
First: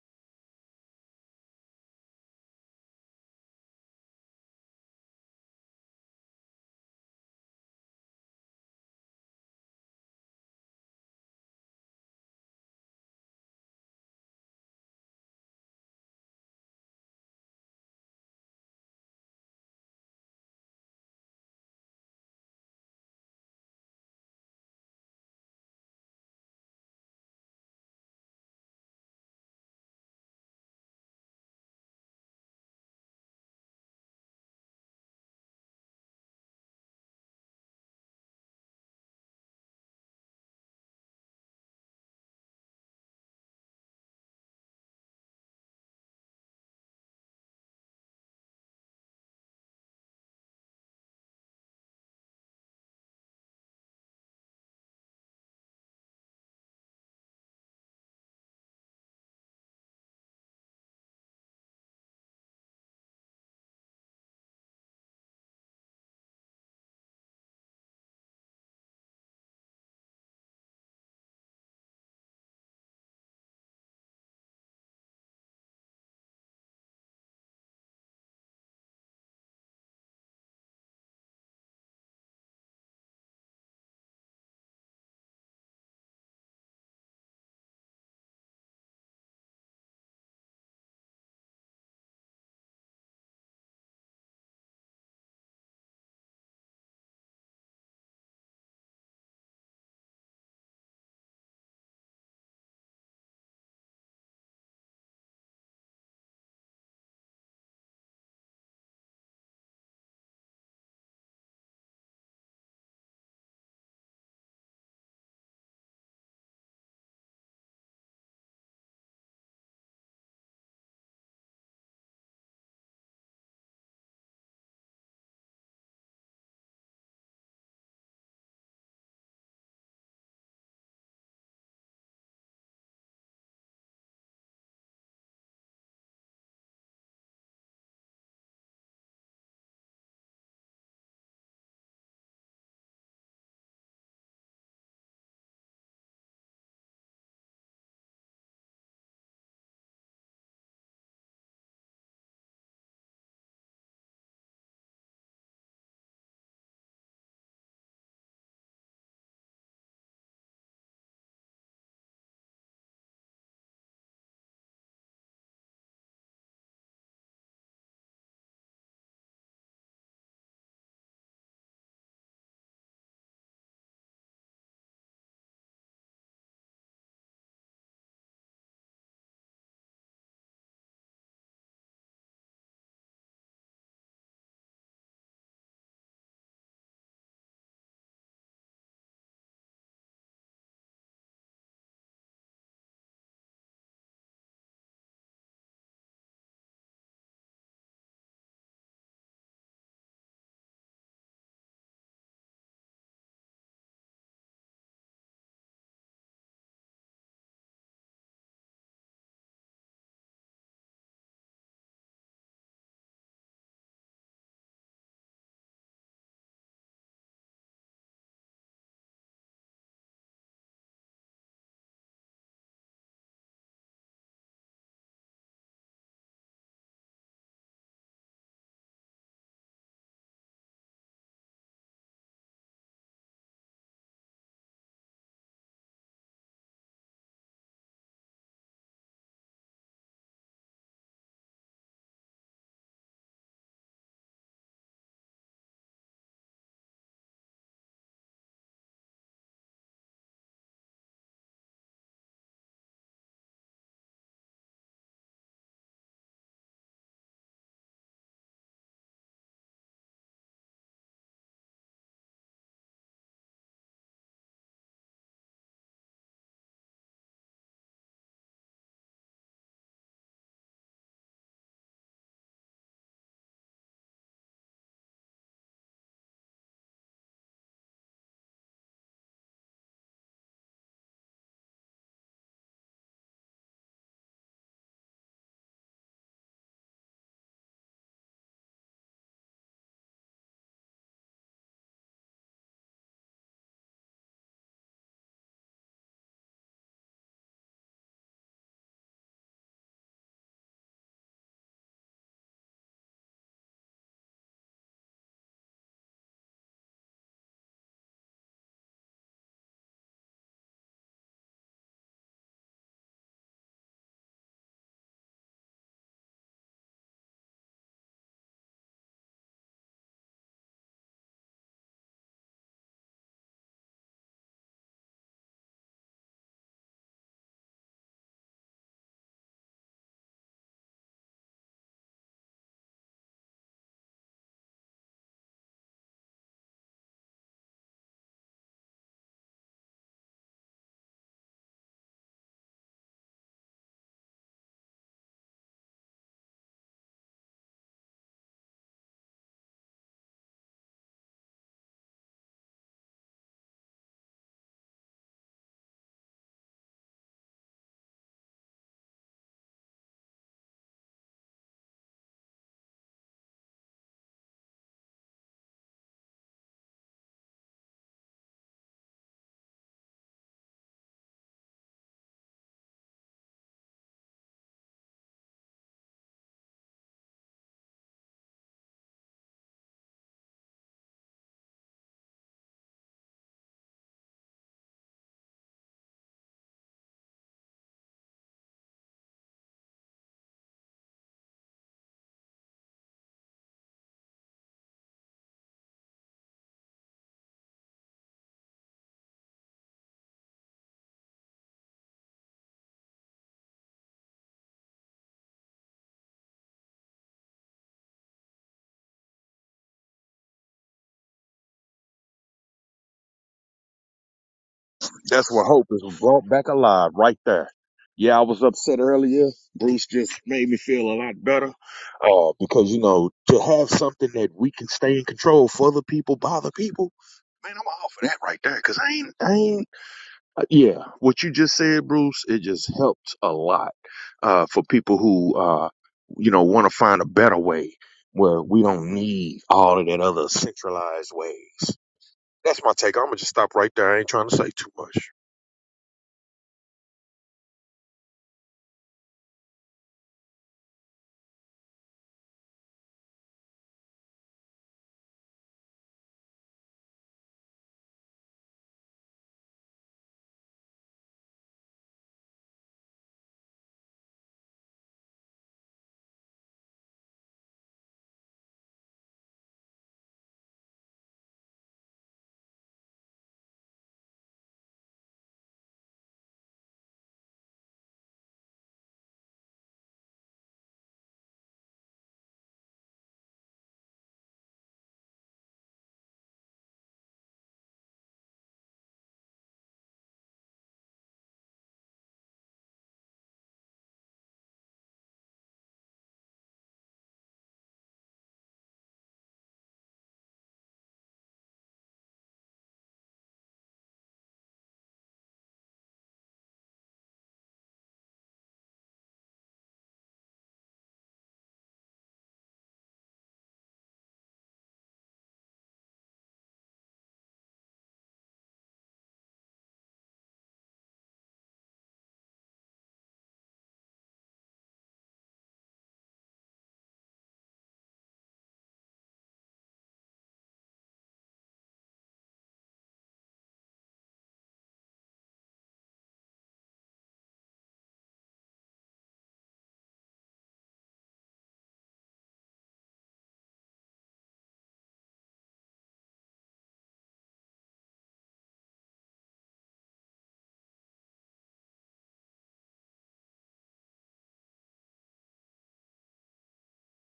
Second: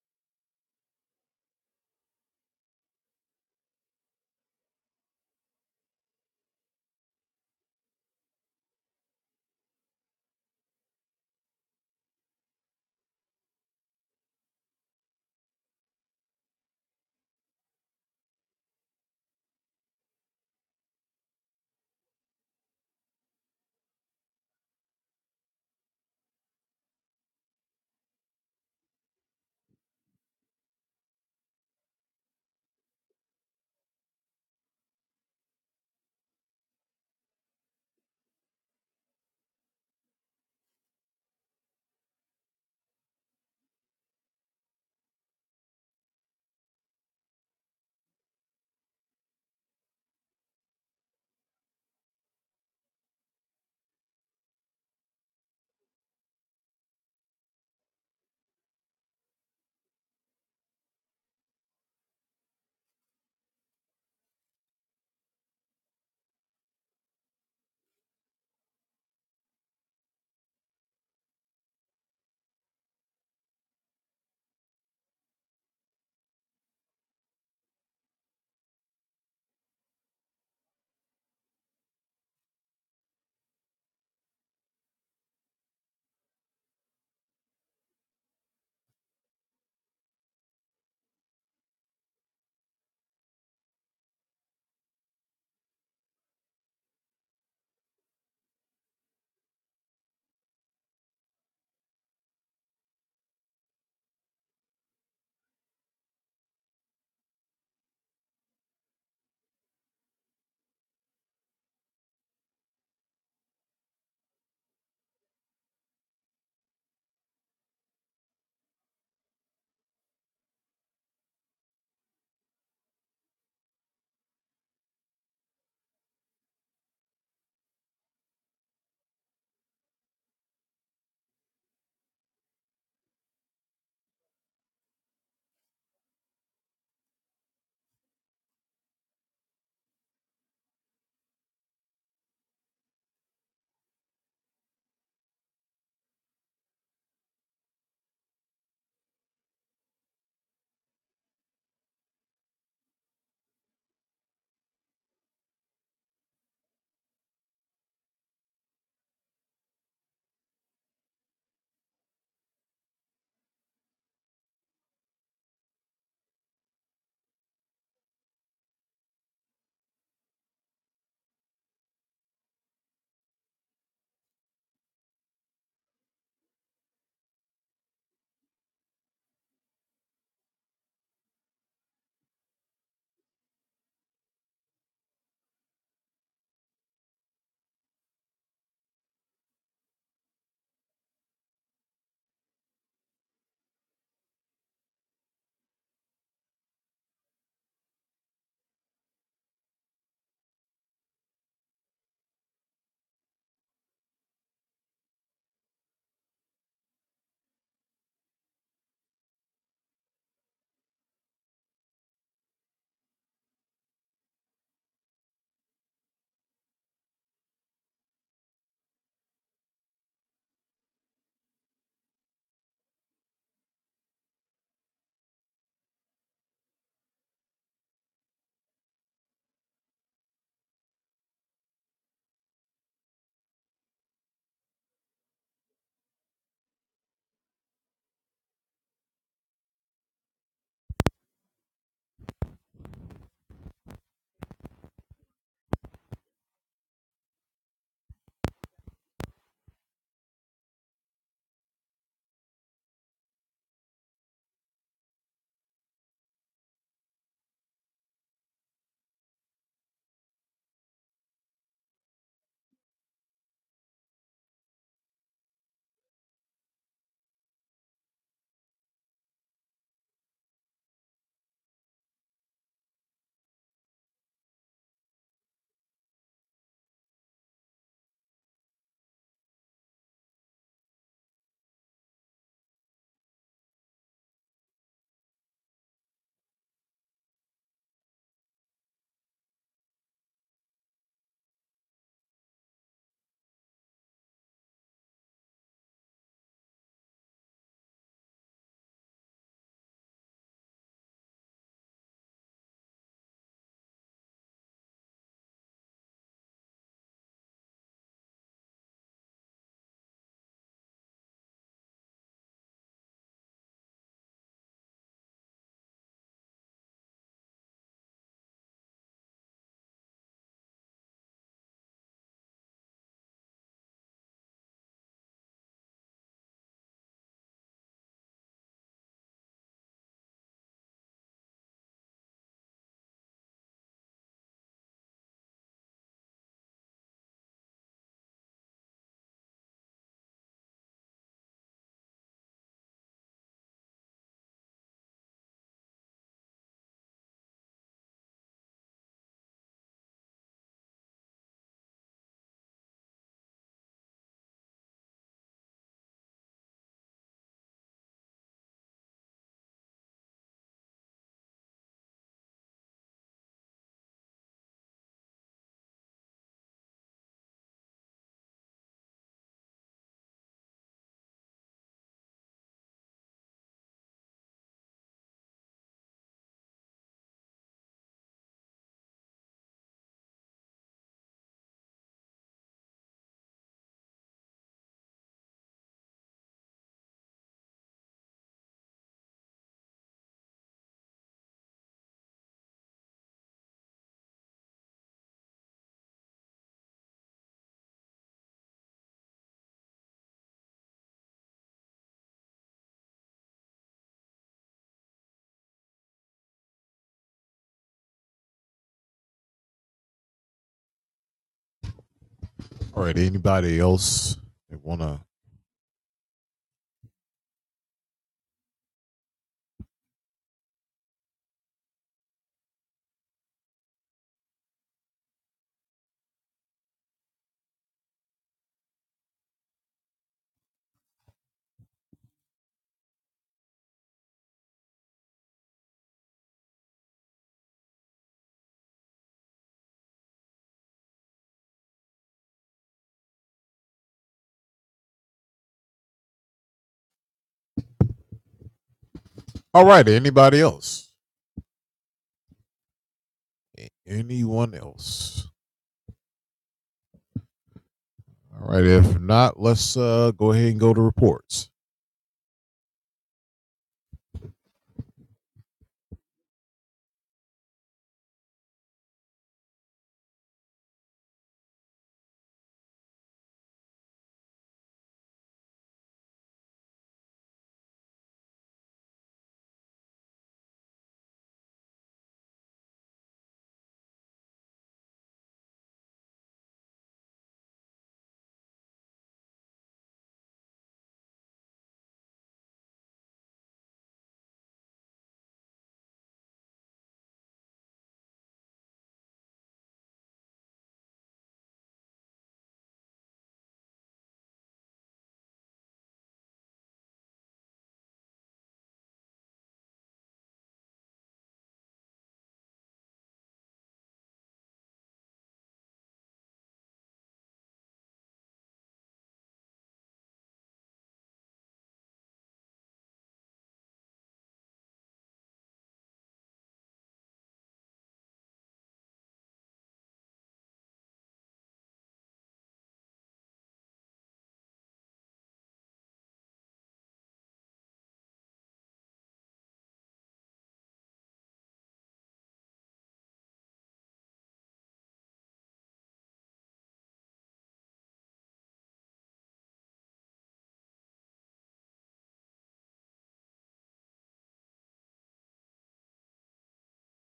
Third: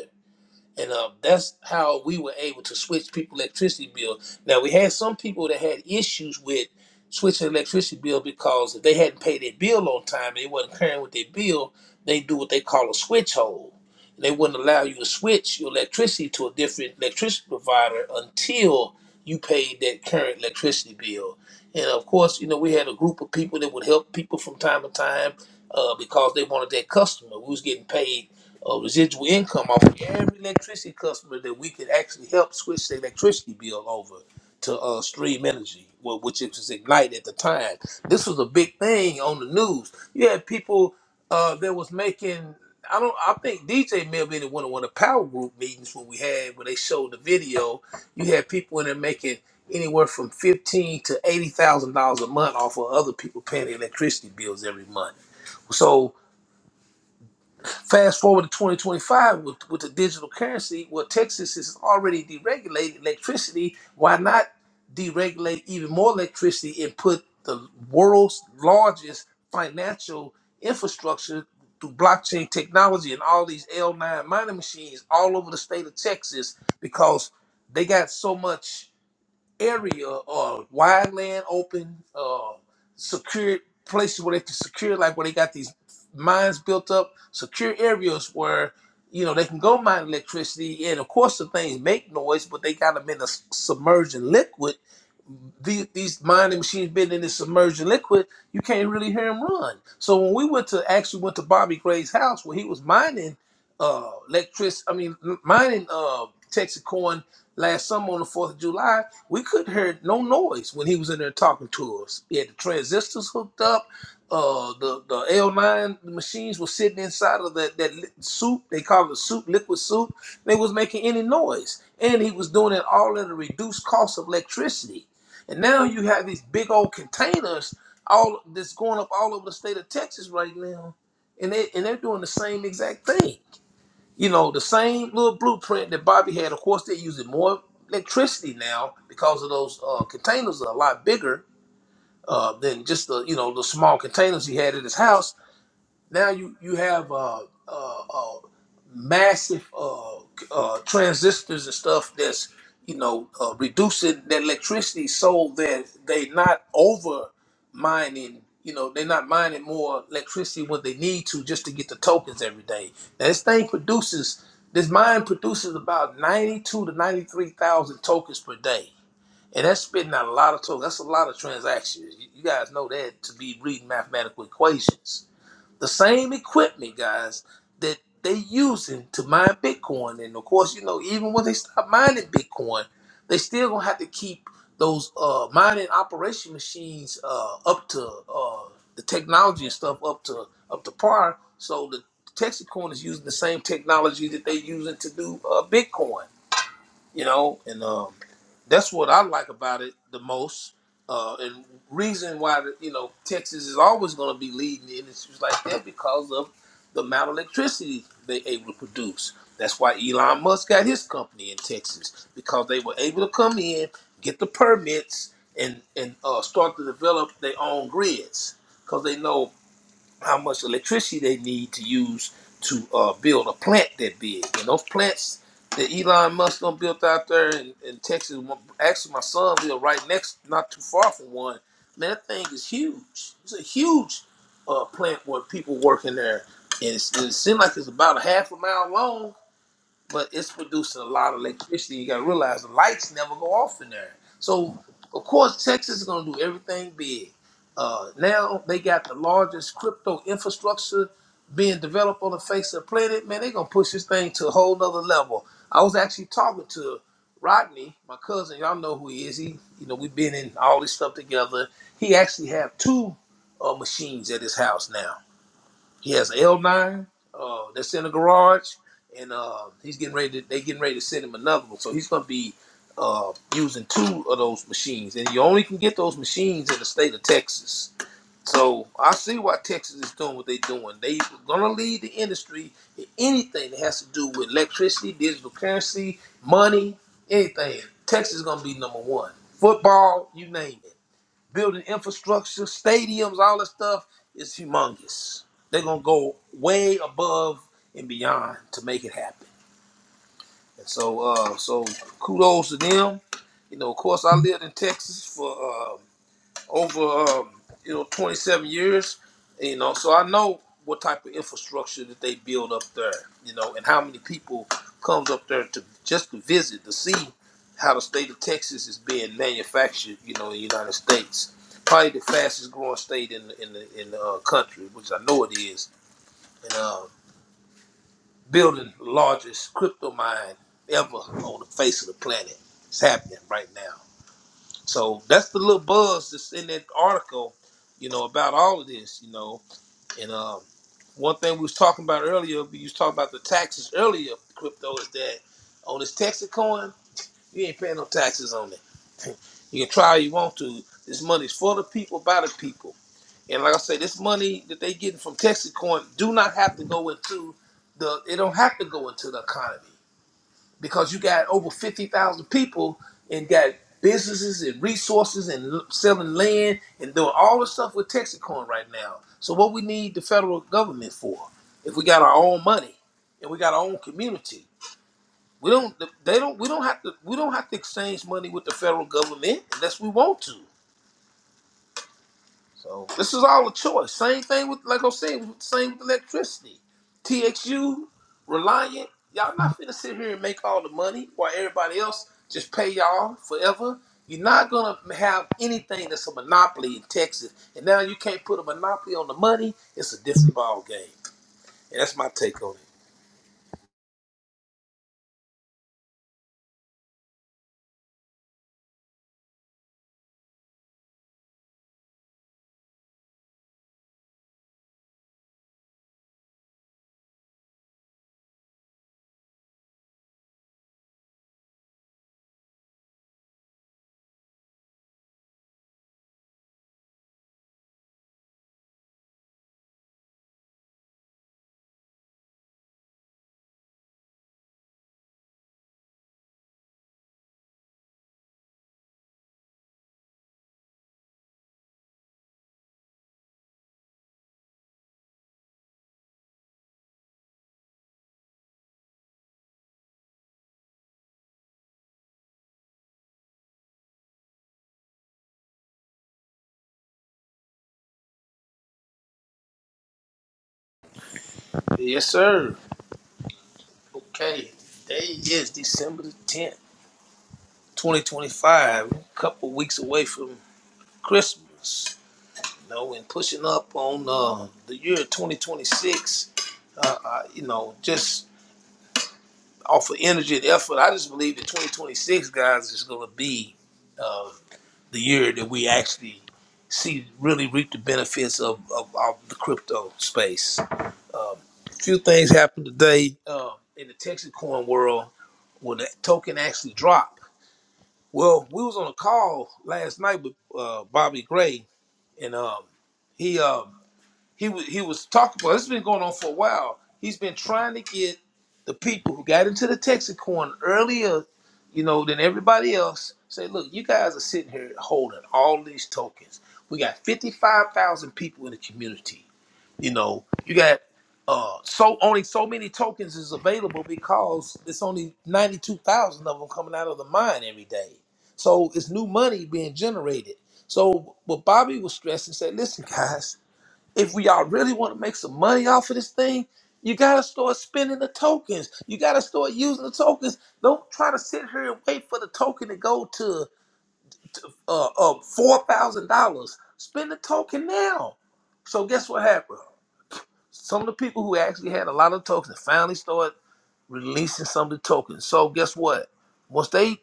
C: and uh, that's how we were able to switch people electricity bill. Now we had some people that had issues with switching electricity bill because if they hadn't paid their bill on time, they wasn't carrying with their bill. They do what they call a switch hole. They wouldn't allow you to switch your electricity to a different electricity provider until you paid that current electricity bill. And of course, you know we had a group of people that would help people from time to time uh, because they wanted their customer. We was getting paid uh, residual income off of every electricity customer that we could actually help switch the electricity bill over to uh, Stream Energy, wh- which it was Ignite at the time. This was a big thing on the news. You had people uh, that was making. I don't. I think DJ may have been in one of one of the power group meetings when we had when they showed the video. You had people in there making anywhere from fifteen to eighty thousand dollars a month off of other people paying their electricity bills every month. So Fast forward to 2025 with, with the digital currency, well, Texas is already deregulated electricity. Why not deregulate even more electricity and put the world's largest financial infrastructure through blockchain technology and all these L9 mining machines all over the state of Texas because they got so much area or wide land open, uh, secured places where they can secure, like where they got these mines built up, secure areas where you know they can go mine electricity. And of course, the things make noise, but they got them in a s- submerging liquid these, these mining machines been in this submerged liquid, you can't really hear him run. So when we went to actually went to Bobby Gray's house where he was mining uh electric, I mean mining uh Texas corn last summer on the Fourth of July, we couldn't hear no noise when he was in there talking to us. He had the transistors hooked up. Uh, the the L9 machines were sitting inside of that that li- soup. They call it soup, liquid soup. They was making any noise, and he was doing it all at a reduced cost of electricity. And now you have these big old containers all that's going up all over the state of Texas right now. And they and they're doing the same exact thing. You know, the same little blueprint that Bobby had. Of course, they're using more electricity now because of those uh, containers are a lot bigger uh, than just the you know the small containers he had at his house now you you have uh, uh, uh, massive uh, uh, transistors and stuff that's you know uh, reducing the electricity so that they are not over mining. You know they're not mining more electricity when they need to just to get the tokens every day. Now this thing produces this mine produces about ninety two to ninety three thousand tokens per day. And that's spitting out a lot of tokens. That's a lot of transactions. You you guys know that to be reading mathematical equations the same equipment, guys, that they using to mine Bitcoin. And of course, you know, even when they stop mining Bitcoin, they still gonna have to keep those uh, mining operation machines uh, up to uh, the technology and stuff up to up to par. So the Texas coin is using the same technology that they using to do uh, Bitcoin you know, and um, that's what I like about it the most. Uh, and reason why the, you know Texas is always going to be leading in issues like that because of the amount of electricity they able to produce. That's why Elon Musk got his company in Texas because they were able to come in, get the permits, and and uh, start to develop their own grids because they know how much electricity they need to use to uh, build a plant that big. And those plants that Elon Musk done built out there in, in Texas, actually my son lived right next, not too far from one. Man, that thing is huge. It's a huge uh, plant where people work in there. And it's, it seems like it's about a half a mile long but it's producing a lot of electricity. You gotta realize the lights never go off in there. So of course Texas is gonna do everything big. Uh, now they got the largest crypto infrastructure being developed on the face of the planet. Man, they're gonna push this thing to a whole nother level. I was actually talking to Rodney, my cousin, y'all know who he is. He, you know, we've been in all this stuff together. He actually have two uh, machines at his house now he has L9 uh, that's in the garage, and uh, he's getting ready. To, they getting ready to send him another one, so he's going to be uh, using two of those machines. And you only can get those machines in the state of Texas. So I see why Texas is doing what they're doing. They're going to lead the industry in anything that has to do with electricity, digital currency, money, anything. Texas is going to be number one. Football, you name it building infrastructure, stadiums, all that stuff is humongous. They're gonna go way above and beyond to make it happen. And so, uh, so kudos to them. You know, of course, I lived in Texas for uh, over um, you know 27 years you know so i know what type of infrastructure that they build up there you know and how many people comes up there to just to visit to see how the state of texas is being manufactured you know in the united states probably the fastest growing state in the in the, in the uh, country which i know it is and uh, building the largest crypto mine ever on the face of the planet it's happening right now so that's the little buzz that's in that article, you know, about all of this, you know. And um, one thing we was talking about earlier, we was talking about the taxes earlier, crypto is that on this Texas coin, you ain't paying no taxes on it. You can try all you want to. This money's for the people, by the people. And like I say, this money that they getting from Texas coin do not have to go into the. It don't have to go into the economy because you got over 50,000 people and got businesses and resources and l- selling land and doing all the stuff with Texacorn right now. So what we need the federal government for if we got our own money and we got our own community. We don't they don't we don't have to we don't have to exchange money with the federal government unless we want to. So this is all a choice. Same thing with like i was saying, same with electricity. TXU, Reliant, y'all not finna sit here and make all the money while everybody else just pay y'all forever. You're not gonna have anything that's a monopoly in Texas. And now you can't put a monopoly on the money. It's a different ball game. And that's my take on it.
B: That's where hope is brought back alive right there. Yeah, I was upset earlier. Bruce just made me feel a lot better. Uh, because you know, to have something that we can stay in control for the people, by the people, man, I'm all for that right there. Cause I ain't, I ain't Uh, Yeah, what you just said, Bruce, it just helped a lot uh, for people who, uh, you know, want to find a better way where we don't need all of that other centralized ways. That's my take. I'm gonna just stop right there. I ain't trying to say too much.
C: Yes, sir. Okay. Today is December the 10th, 2025. A couple weeks away from Christmas. you know, and pushing up on uh, the year 2026, uh, uh, you know, just off of energy and effort, I just believe that 2026, guys, is going to be uh, the year that we actually see really reap the benefits of, of, of the crypto space. Um, a few things happened today uh, in the Texas coin world when the token actually dropped. Well, we was on a call last night with uh, Bobby Gray, and um, he um, he wa- he was talking about. It's been going on for a while. He's been trying to get the people who got into the Texacorn earlier, you know, than everybody else. Say, look, you guys are sitting here holding all these tokens. We got fifty-five thousand people in the community. You know, you got uh so only so many tokens is available because it's only ninety-two thousand of them coming out of the mine every day. So it's new money being generated. So what Bobby was stressing said, listen, guys if we all really want to make some money off of this thing, you gotta start spending the tokens. You gotta start using the tokens. Don't try to sit here and wait for the token to go to uh, uh four thousand dollars. Spend the token now. So guess what happened? Some of the people who actually had a lot of tokens finally started releasing some of the tokens. So guess what? Once they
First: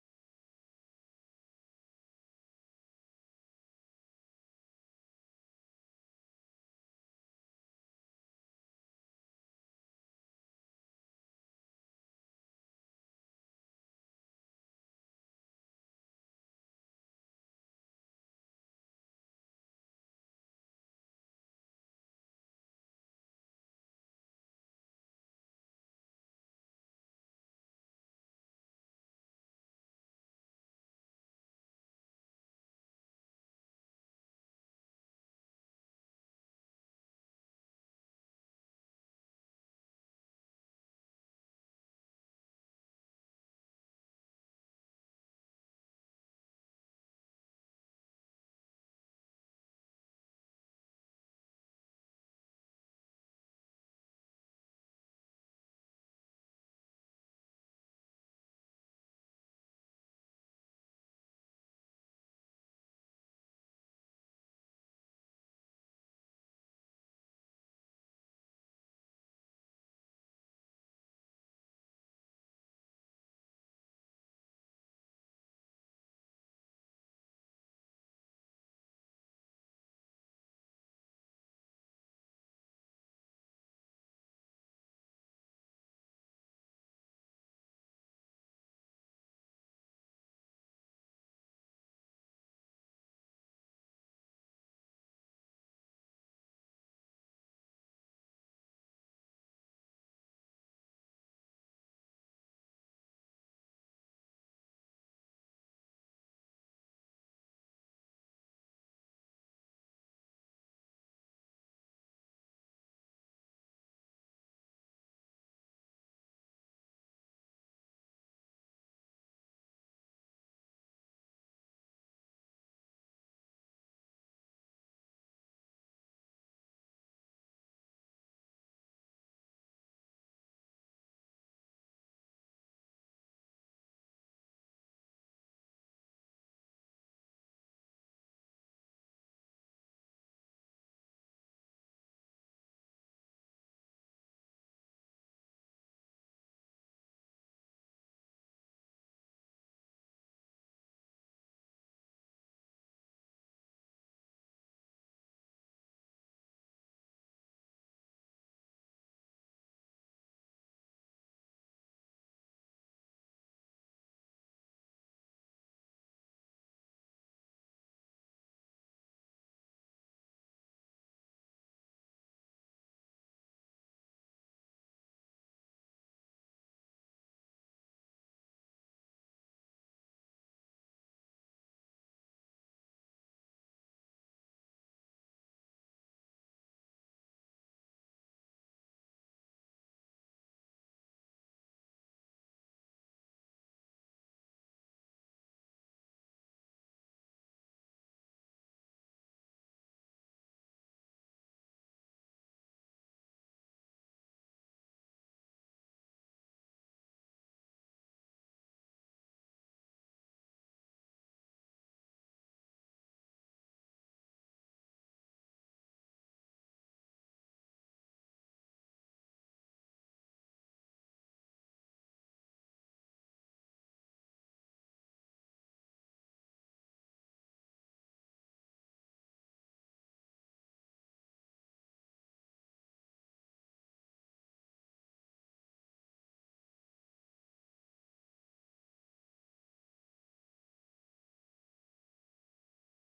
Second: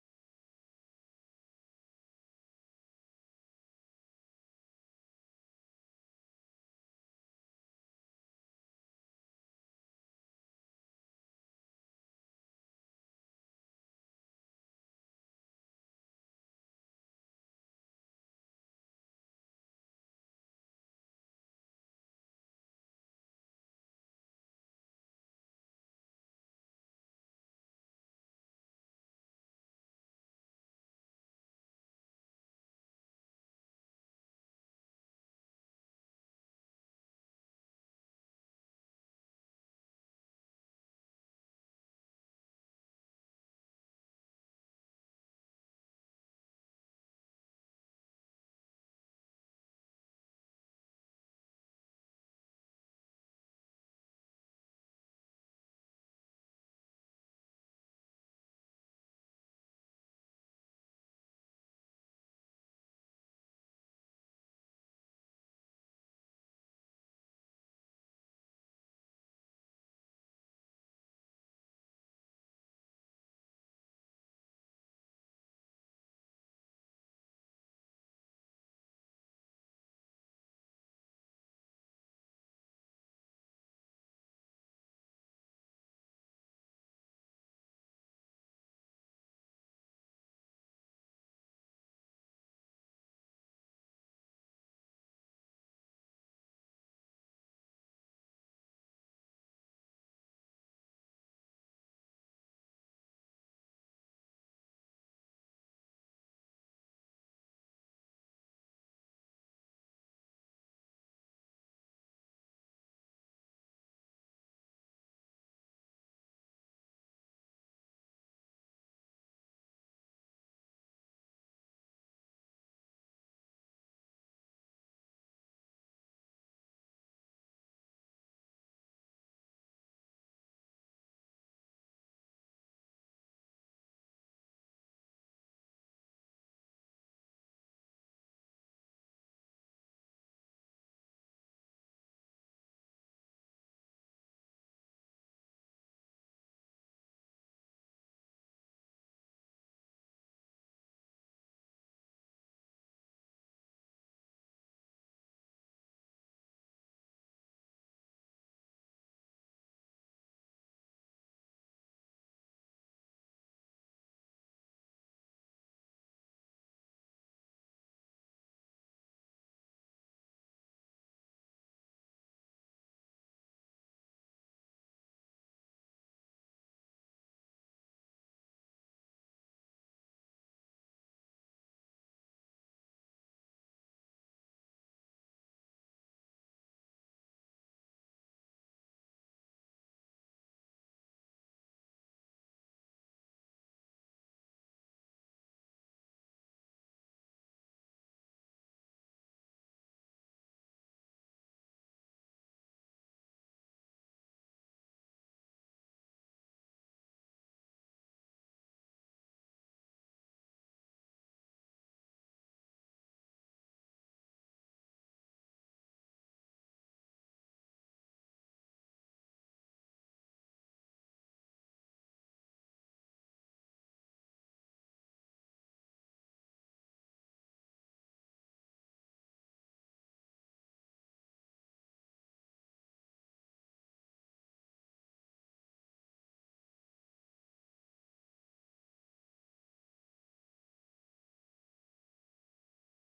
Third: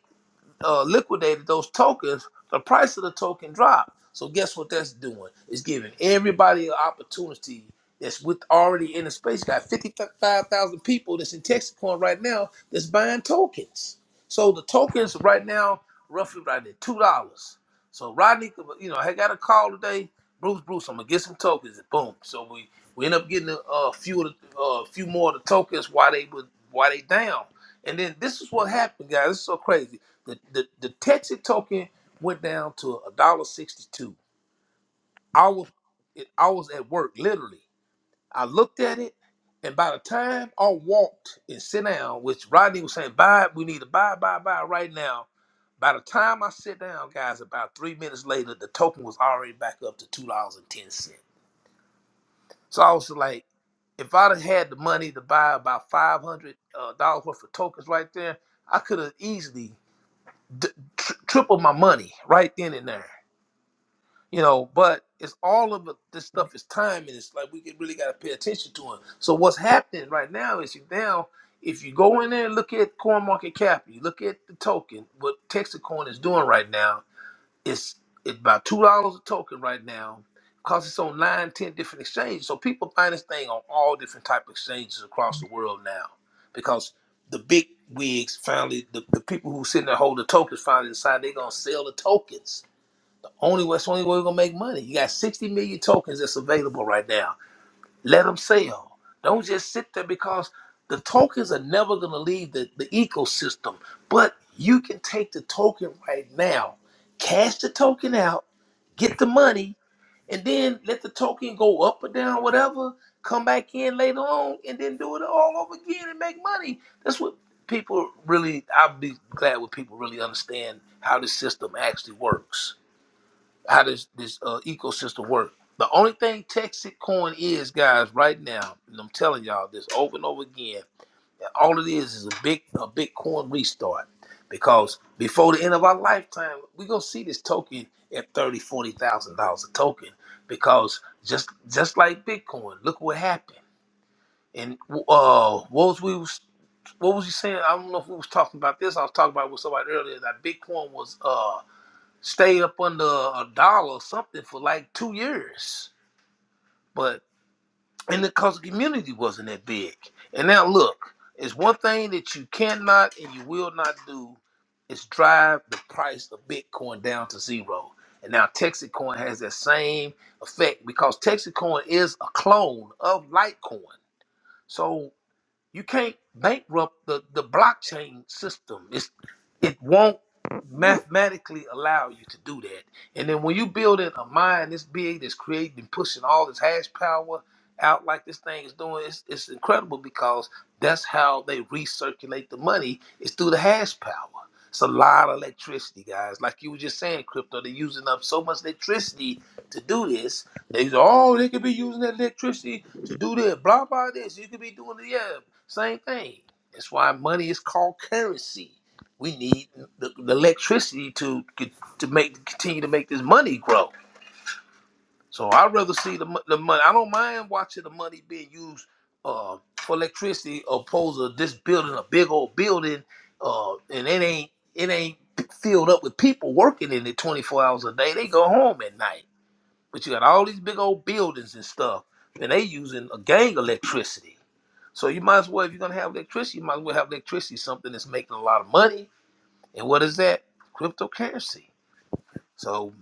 C: uh, liquidated those tokens, the price of the token dropped. So guess what that's doing? It's giving everybody an opportunity that's with already in the space. You got 55,000 people that's in Texacoin right now that's buying tokens. So the tokens right now, roughly right at $2. So Rodney, you know, I got a call today. Bruce, Bruce, I'm gonna get some tokens. And boom. So we we end up getting a, a few of the, uh, a few more of the tokens while they were while they down. And then this is what happened, guys. This is so crazy. The the, the Texas token went down to a dollar sixty two. I was it, I was at work literally. I looked at it, and by the time I walked and sit down, which Rodney was saying, buy, we need to buy, buy, buy right now. By the time I sit down, guys, about three minutes later, the token was already back up to two dollars and ten cents. So I was like, if I'd have had the money to buy about five hundred uh, dollars worth of tokens right there, I could have easily d- tr- triple my money right then and there. You know, but it's all of it- this stuff is time, and it's like we get- really got to pay attention to it. So what's happening right now is you now, if you go in there and look at coin market cap, you look at the token, what Texas Coin is doing right now, it's it's about two dollars a token right now. Cause it's on nine, ten different exchanges. So people find this thing on all different type of exchanges across the world now. Because the big wigs finally the, the people who sitting there holding the tokens finally decide they're gonna sell the tokens. Only way- it's the only way we're gonna make money. You got 60 million tokens that's available right now. Let them sell. Don't just sit there because the tokens are never gonna leave the, the ecosystem. But you can take the token right now, cash the token out get the money, and then let the token go up or down, whatever. Come back in later on, and then do it all over again and make money. That's what people really. I'll be glad when people really understand how this system actually works, how this this uh, ecosystem works. The only thing Texas Coin is, guys, right now, and I'm telling y'all this over and over again all it is is a big a Bitcoin restart. Because before the end of our lifetime, we're gonna see this token at thirty, forty thousand dollars a token. Because just just like Bitcoin, look what happened. And uh what was we was what was you saying? I don't know if we was talking about this. I was talking about with somebody earlier that Bitcoin was uh stay up under a dollar or something for like two years. But and because the community wasn't that big. And now look, it's one thing that you cannot and you will not do is drive the price of Bitcoin down to zero. And now Texacoin has that same effect because Texacoin is a clone of Litecoin. So you can't bankrupt the, the blockchain system. It's it won't mathematically allow you to do that. And then when you build in a mine this big that's creating and pushing all this hash power out like this thing is doing, it's, it's incredible because that's how they recirculate the money is through the hash power. It's a lot of electricity, guys. Like you were just saying, crypto, they're using up so much electricity to do this. They say, oh, they could be using that electricity to do this, blah, blah, this. You could be doing it, yeah. Same thing. That's why money is called currency. We need the, the electricity to to make continue to make this money grow. So I'd rather see the mo- the money. I don't mind watching the money being used uh, for electricity, opposed to just building a big old building, uh, and it ain't it ain't filled up with people working in it 24 hours a day. They go home at night. But you got all these big old buildings and stuff, and they using a gang electricity. So you might as well, if you're gonna have electricity, you might as well have electricity, something that's making a lot of money. And what is that? Cryptocurrency. So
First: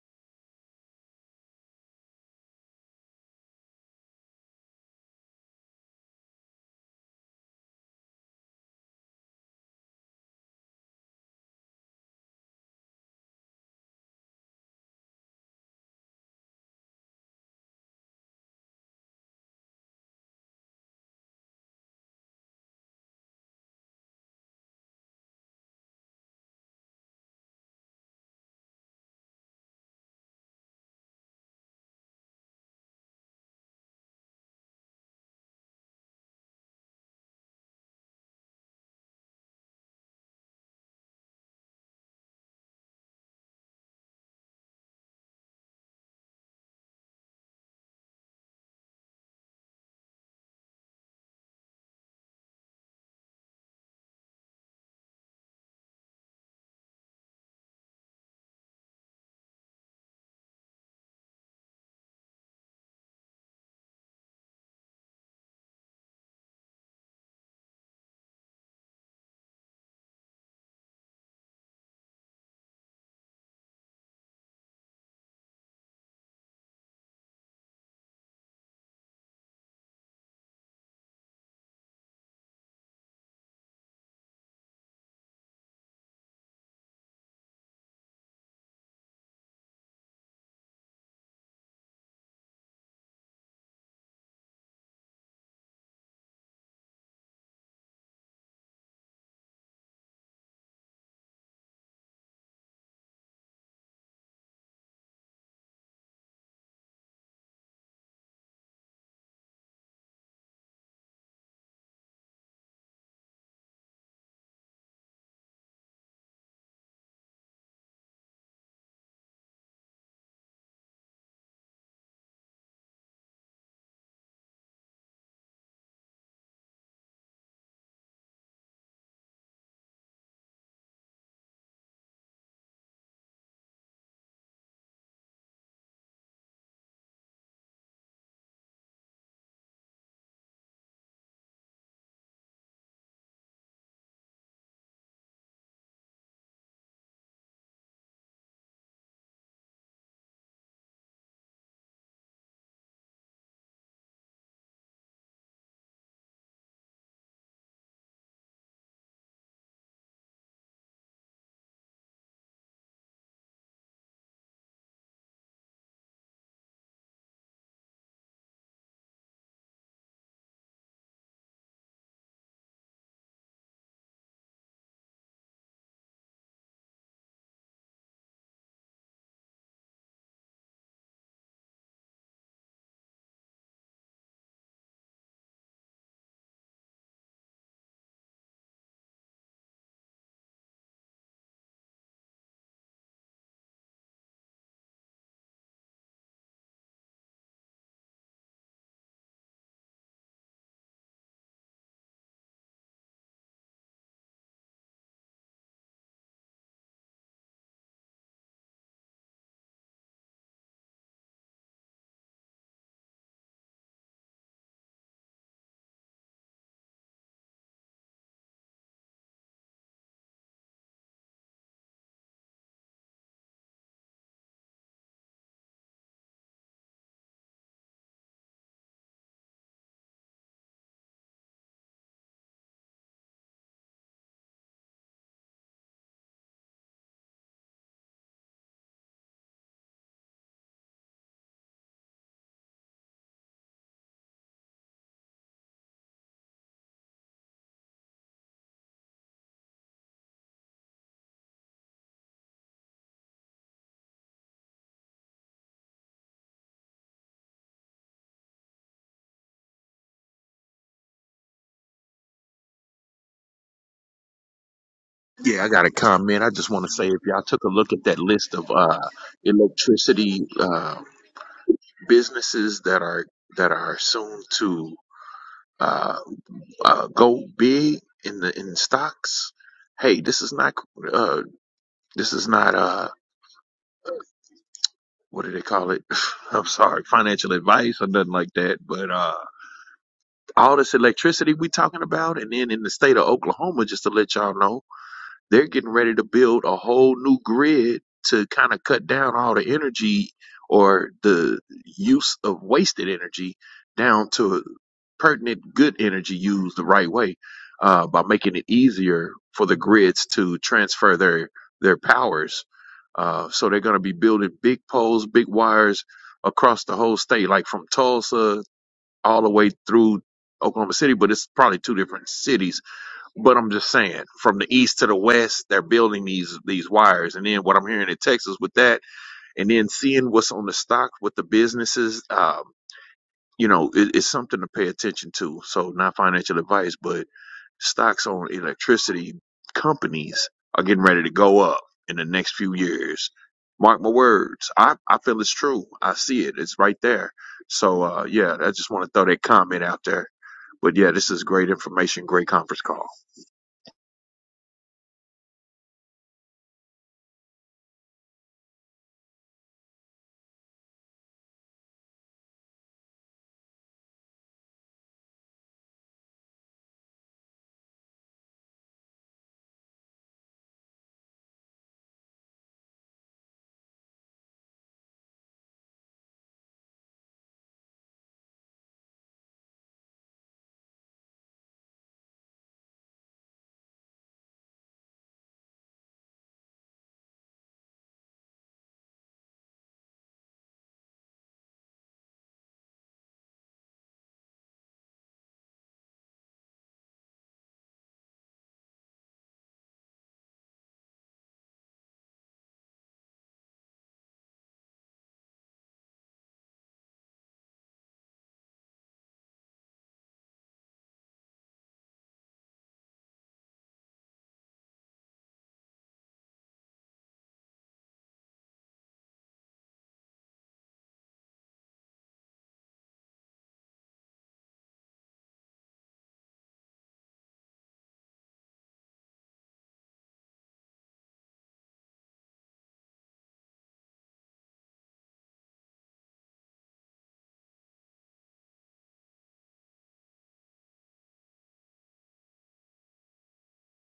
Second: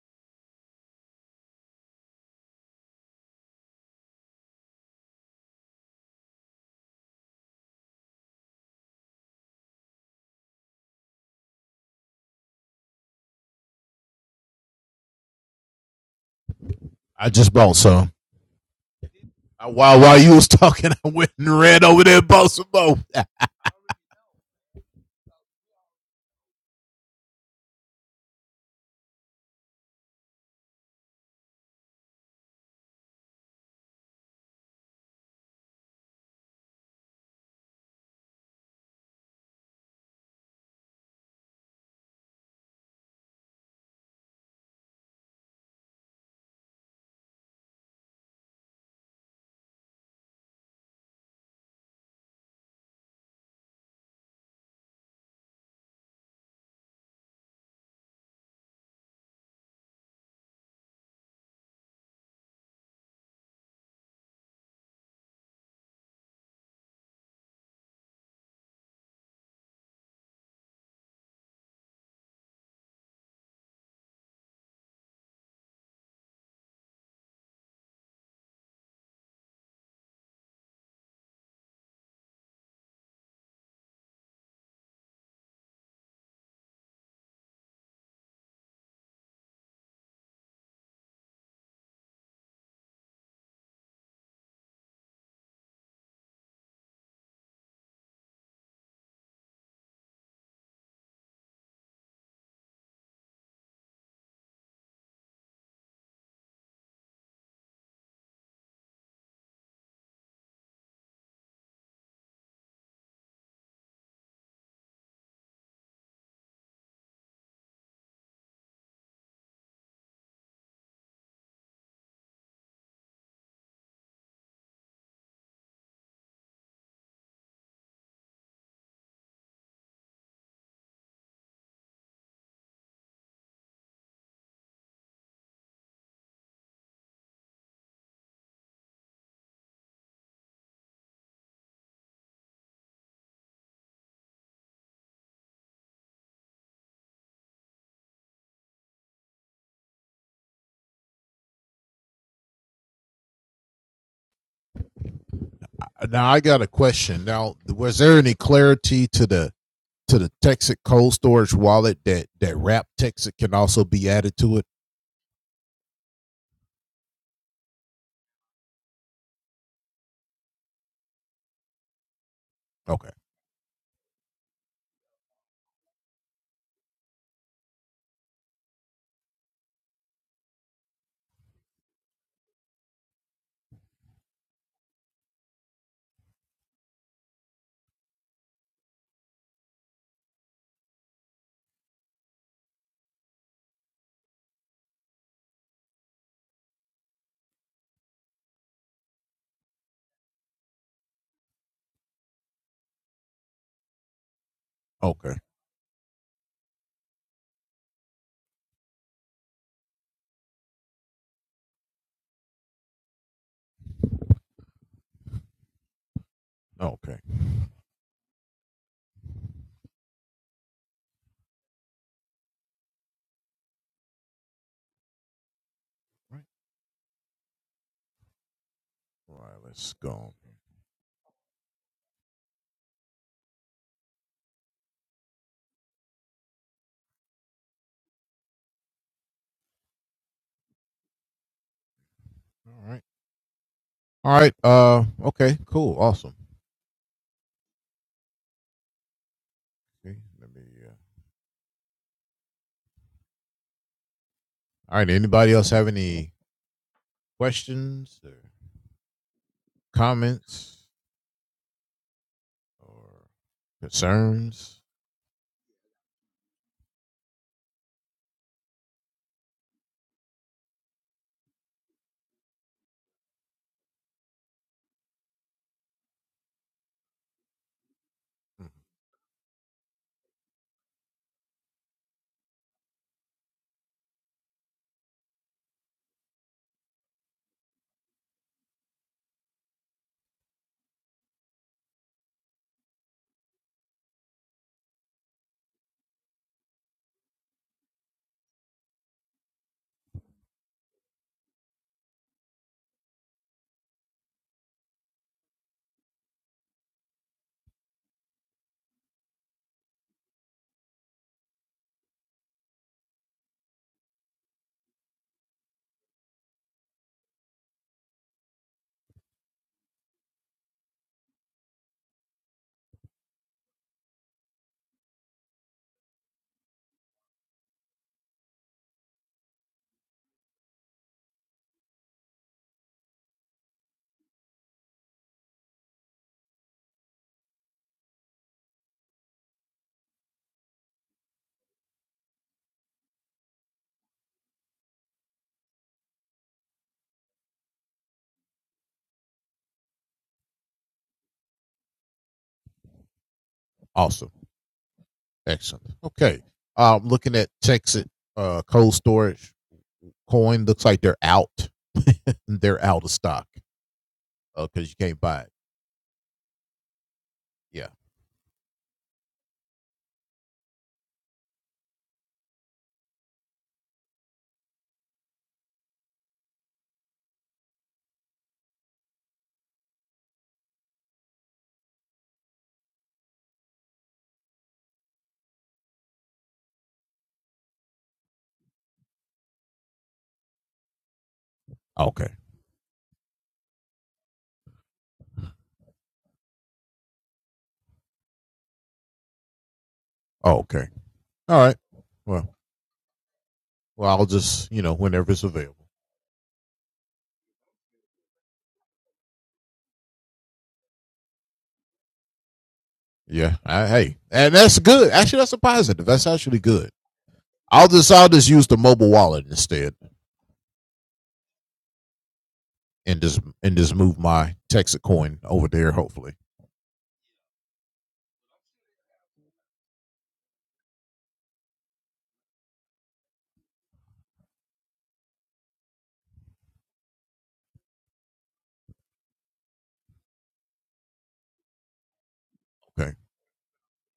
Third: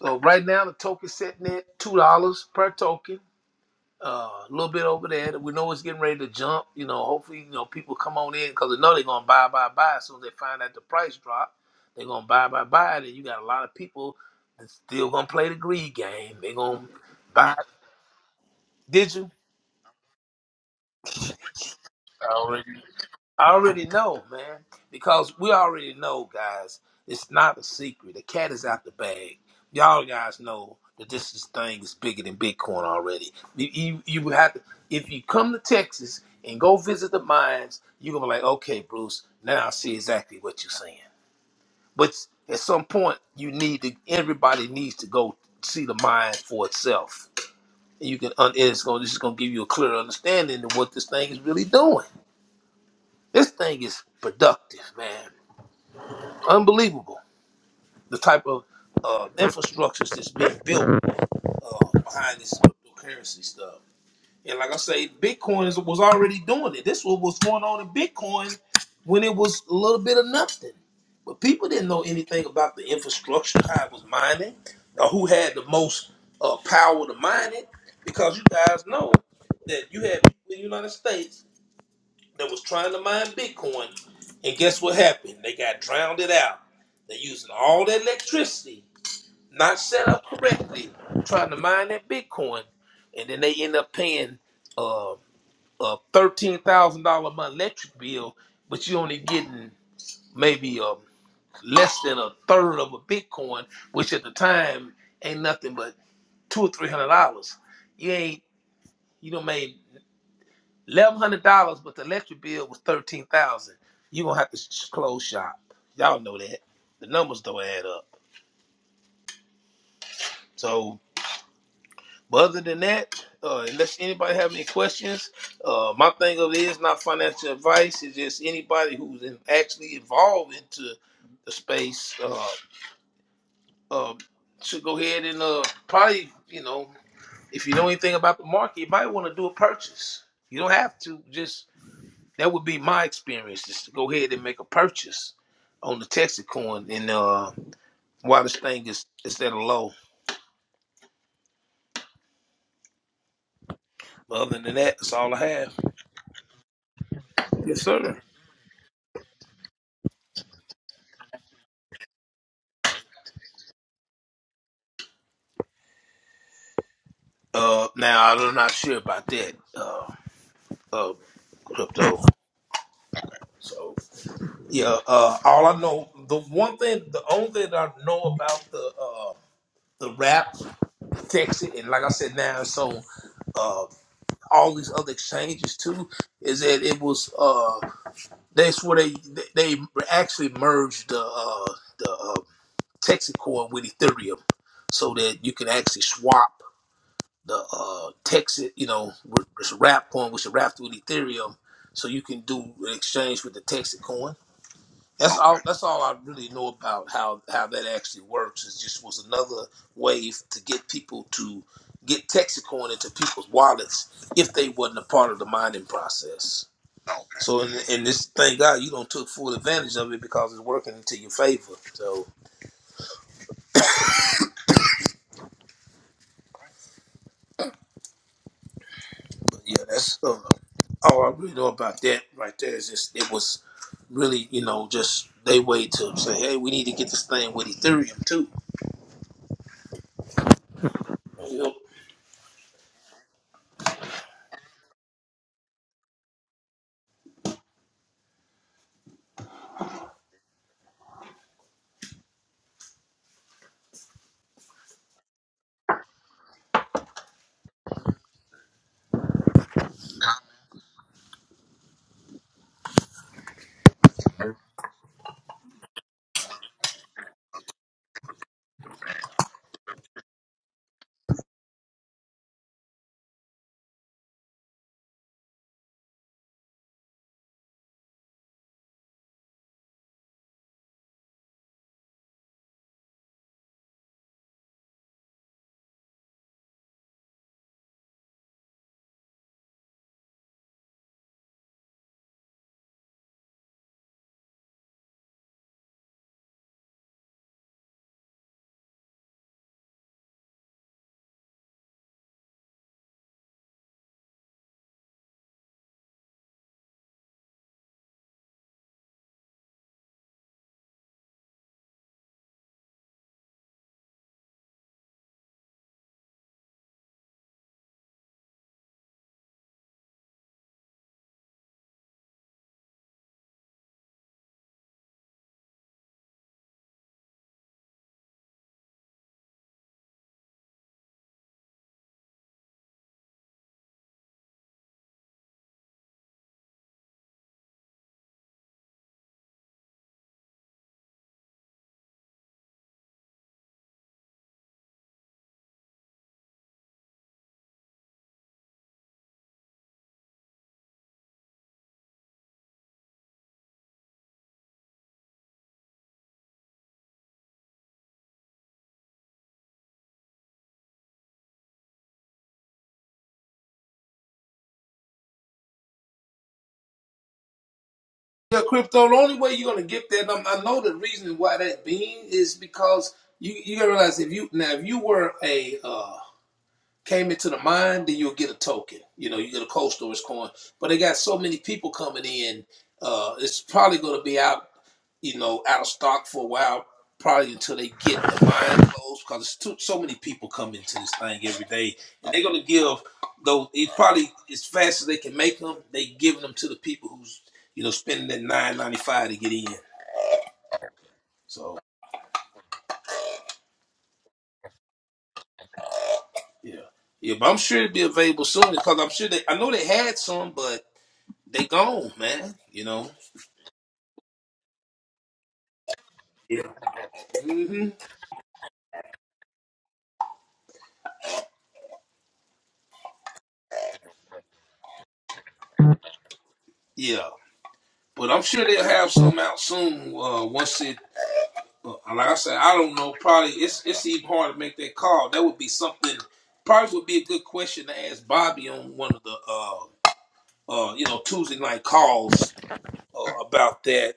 C: so right now the token's sitting at two dollars per token. Uh, a little bit over there. We know it's getting ready to jump. You know, hopefully, you know, people come on in because they know they're gonna buy, buy, buy. As soon as they find out the price drop, they're gonna buy, buy, buy. And you got a lot of people that's still gonna play the greed game. They're gonna buy. Did you? I Already. I already know, man, because we already know, guys. It's not a secret. The cat is out the bag. Y'all guys know that this is, thing is bigger than Bitcoin already. You, you, you would have to, if you come to Texas and go visit the mines, you're gonna be like, okay, Bruce, now I see exactly what you're saying. But at some point, you need to. Everybody needs to go see the mine for itself. And you can, un- it's gonna, this is gonna give you a clear understanding of what this thing is really doing. This thing is productive, man. Unbelievable. The type of uh, infrastructures that's being built uh, behind this cryptocurrency stuff. And like I say, Bitcoin is- was already doing it. This was what's going on in Bitcoin when it was a little bit of nothing. But people didn't know anything about the infrastructure, how it was mining, or who had the most uh, power to mine it. Because you guys know that you have people in the United States that was trying to mine Bitcoin, and guess what happened? They got drowned it out. They're using all that electricity, not set up correctly, trying to mine that Bitcoin, and then they end up paying uh, a thirteen thousand dollar month electric bill, but you only getting maybe um less than a third of a Bitcoin, which at the time ain't nothing but two or three hundred dollars. You ain't you don't made. Eleven hundred dollars, but the electric bill was thirteen thousand. You gonna have to sh- close shop. Y'all know that. The numbers don't add up. So, but other than that, uh, unless anybody have any questions, uh, my thing of it is not financial advice. It's just anybody who's in, actually involved into the space uh, uh, should go ahead and uh, probably you know if you know anything about the market, you might want to do a purchase. You don't have to just That would be my experience is to go ahead and make a purchase on the Texacoin and uh while this thing is is at a low. But other than that, that's all I have. Yes, sir. Uh now I'm not sure about that, uh uh crypto. So yeah, uh all I know the one thing the only thing that I know about the uh the rap Texas and like I said now so uh all these other exchanges too is that it was Uh, That's where they they actually merged the uh, the uh, Texacore with Ethereum, so that you can actually swap the uh, Texas, you know, with- with wrap coin, which is wrapped with Ethereum, so you can do an exchange with the Texas That's all. Okay. That's all I really know about how how that actually works. It just was another way to get people to get Texas into people's wallets if they wasn't a part of the mining process. So in, in this, thank God you don't took full advantage of it because it's working into your favor. So but yeah, that's uh, all I really know about that right there. Is just it was really you know just they way to say hey we need to get this thing with Ethereum too. You know?
B: Yeah, I got a comment. I just want to say if y'all took a look at that list of uh, electricity uh, businesses that are that are soon to uh, uh, go big in the in stocks. Hey, this is not. This is not uh what do they call it? I'm sorry, financial advice or nothing like that. But uh all this electricity we talking about and then in the state of Oklahoma, just to let y'all know. they're getting ready to build a whole new grid to kind of cut down all the energy or the use of wasted energy down to pertinent good energy used the right way uh, by making it easier for the grids to transfer their their powers. Uh, so they're going to be building big poles, big wires across the whole state, like from Tulsa all the way through Oklahoma City, but it's probably two different cities but I'm just saying, from the east to the west, they're building these these wires, and then what I'm hearing in Texas with that, and then seeing what's on the stock with the businesses, um, you know, it, it's something to pay attention to. So not financial advice, but stocks on electricity companies are getting ready to go up in the next few years. Mark my words, I I feel it's true. I see it. It's right there. So uh, yeah, I just want to throw that comment out there. But yeah, this is great information, great conference call.
C: Yeah, crypto. The only way you're gonna get that, um, I know the reason why that being is because you you gotta realize if you now if you were a uh, came into the mine, then you'll get a token. You know, you get a cold storage coin. But they got so many people coming in, uh, it's probably going to be out, you know, out of stock for a while, probably until they get the mine closed because it's too, so many people come into this thing every day. And they're going to give, though, it probably as fast as they can make them, they giving them to the people who's, you know, spending that nine ninety five to get in. So, yeah. Yeah, but I'm sure it'll be available soon because I'm sure they, I know they had some, but they gone, man. You know, Yeah. hmm Yeah. But I'm sure they'll have some out soon. Uh, once it, uh, like I said, I don't know. Probably it's it's even hard to make that call. That would be something. Probably would be a good question to ask Bobby on one of the uh, uh, you know Tuesday night calls uh, about that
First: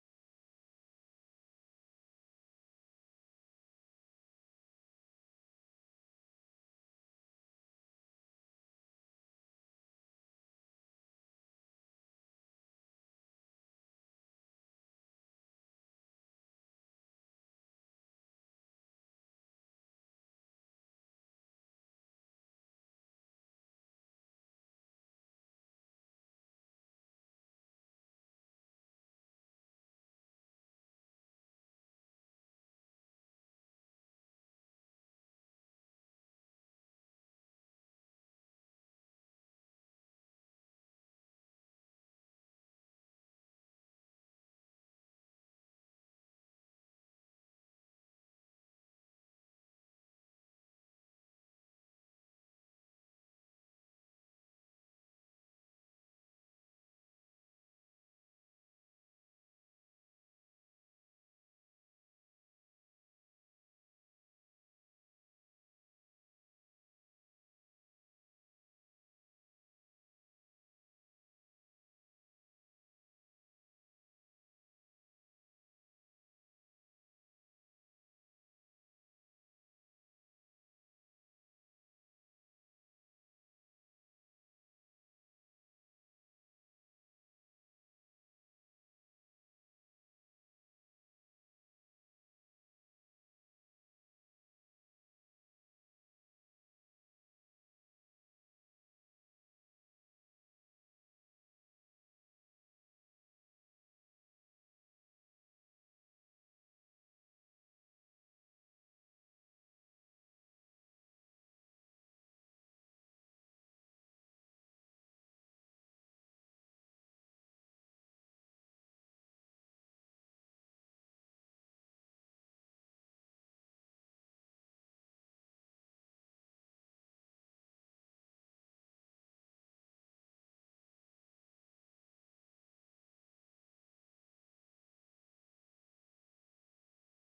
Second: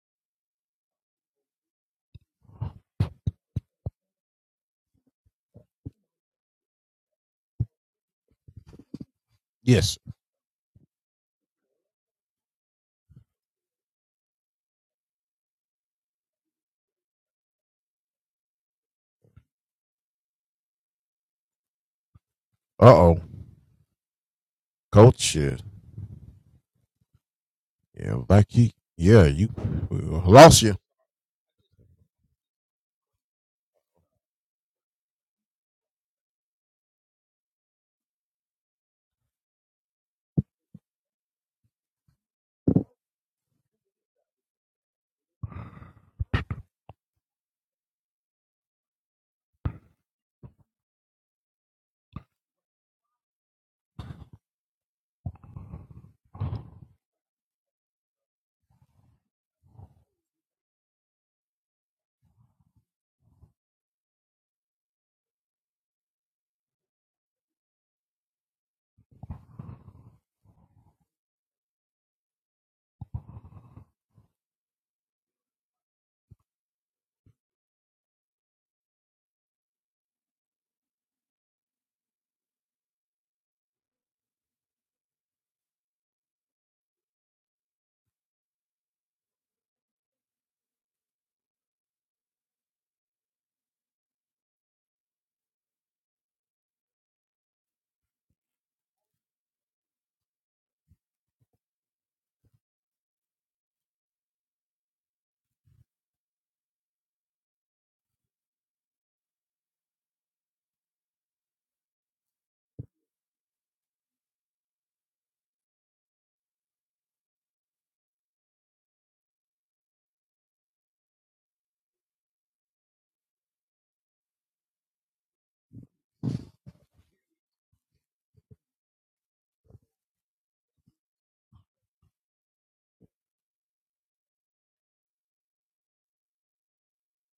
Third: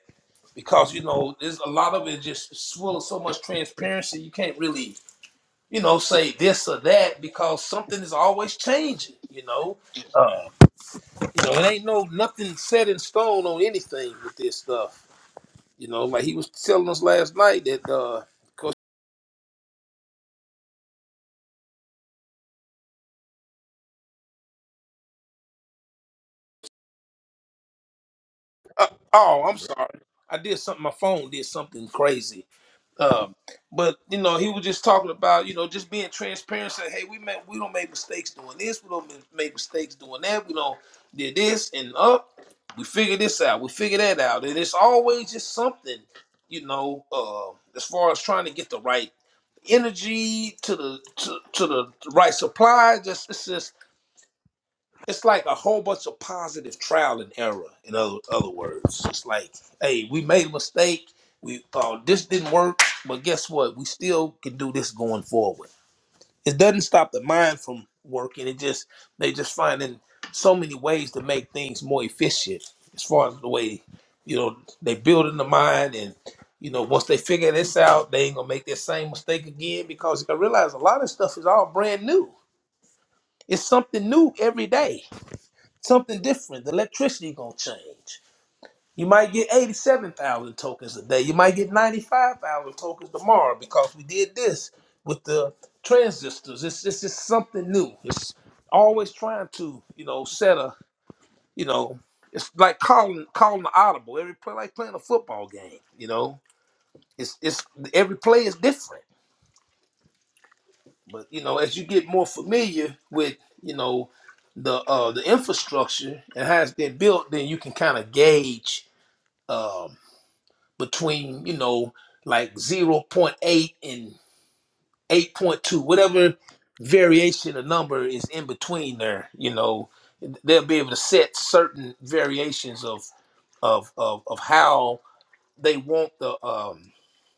C: because you know there's a lot of it just full of so much transparency. You can't really you know say this or that because something is always changing. You know, uh, you know it ain't no nothing set in stone on anything with this stuff You know, like he was telling us last night that uh, cause uh, oh, I'm sorry, I did something. My phone did something crazy. Um, but you know, he was just talking about you know just being transparent. Saying, hey, we make we don't make mistakes doing this. We don't ma- make mistakes doing that. We don't did this and up. We figure this out. We figure that out. And it's always just something, you know, uh, as far as trying to get the right energy to the to, to the right supply. Just it's just it's like a whole bunch of positive trial and error. In other other words, it's like, hey, we made a mistake. We uh, this didn't work, but guess what? We still can do this going forward. It doesn't stop the mind from working. It just they just finding so many ways to make things more efficient as far as the way you know they building the mind and. You know, once they figure this out, they ain't gonna make that same mistake again because I realize a lot of stuff is all brand new. It's something new every day something different. The electricity gonna change. You might get eighty-seven thousand tokens a day. You might get ninety-five thousand tokens tomorrow because we did this with the transistors. It's it's just something new. It's always trying to you know set a you know it's like calling calling the audible. Every play like playing a football game. You know it's it's every play is different. But you know as you get more familiar with you know the uh the infrastructure and how it's been built, then you can kind of gauge um, between you know like zero point 0.8 and 8.2 whatever variation of number is in between there you know they'll be able to set certain variations of of of, of how they want the um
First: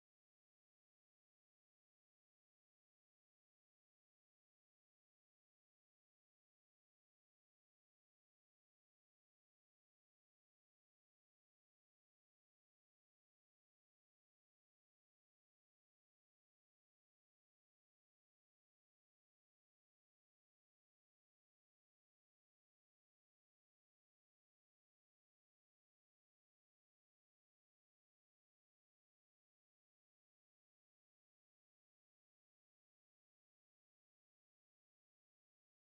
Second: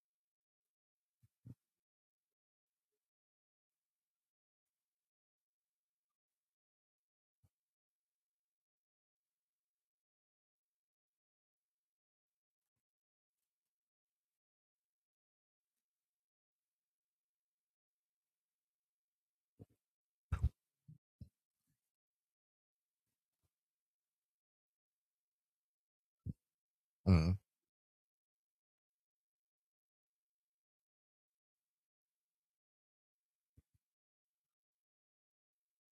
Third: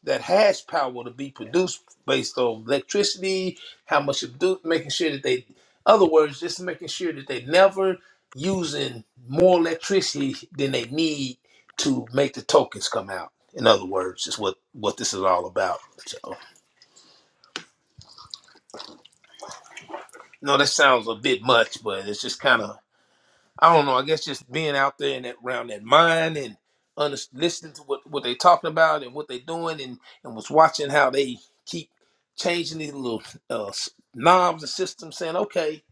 C: that hash power to be produced based on electricity, how much it do making sure that they other words, just making sure that they never using more electricity than they need to make the tokens come out. In other words, is what what this is all about. So, no, that sounds a bit much, but it's just kind of I don't know. I guess just being out there and that, around that mine and under, listening to what, what they talking about and what they doing and, and was watching how they keep changing these little uh, s- knobs and systems saying, okay,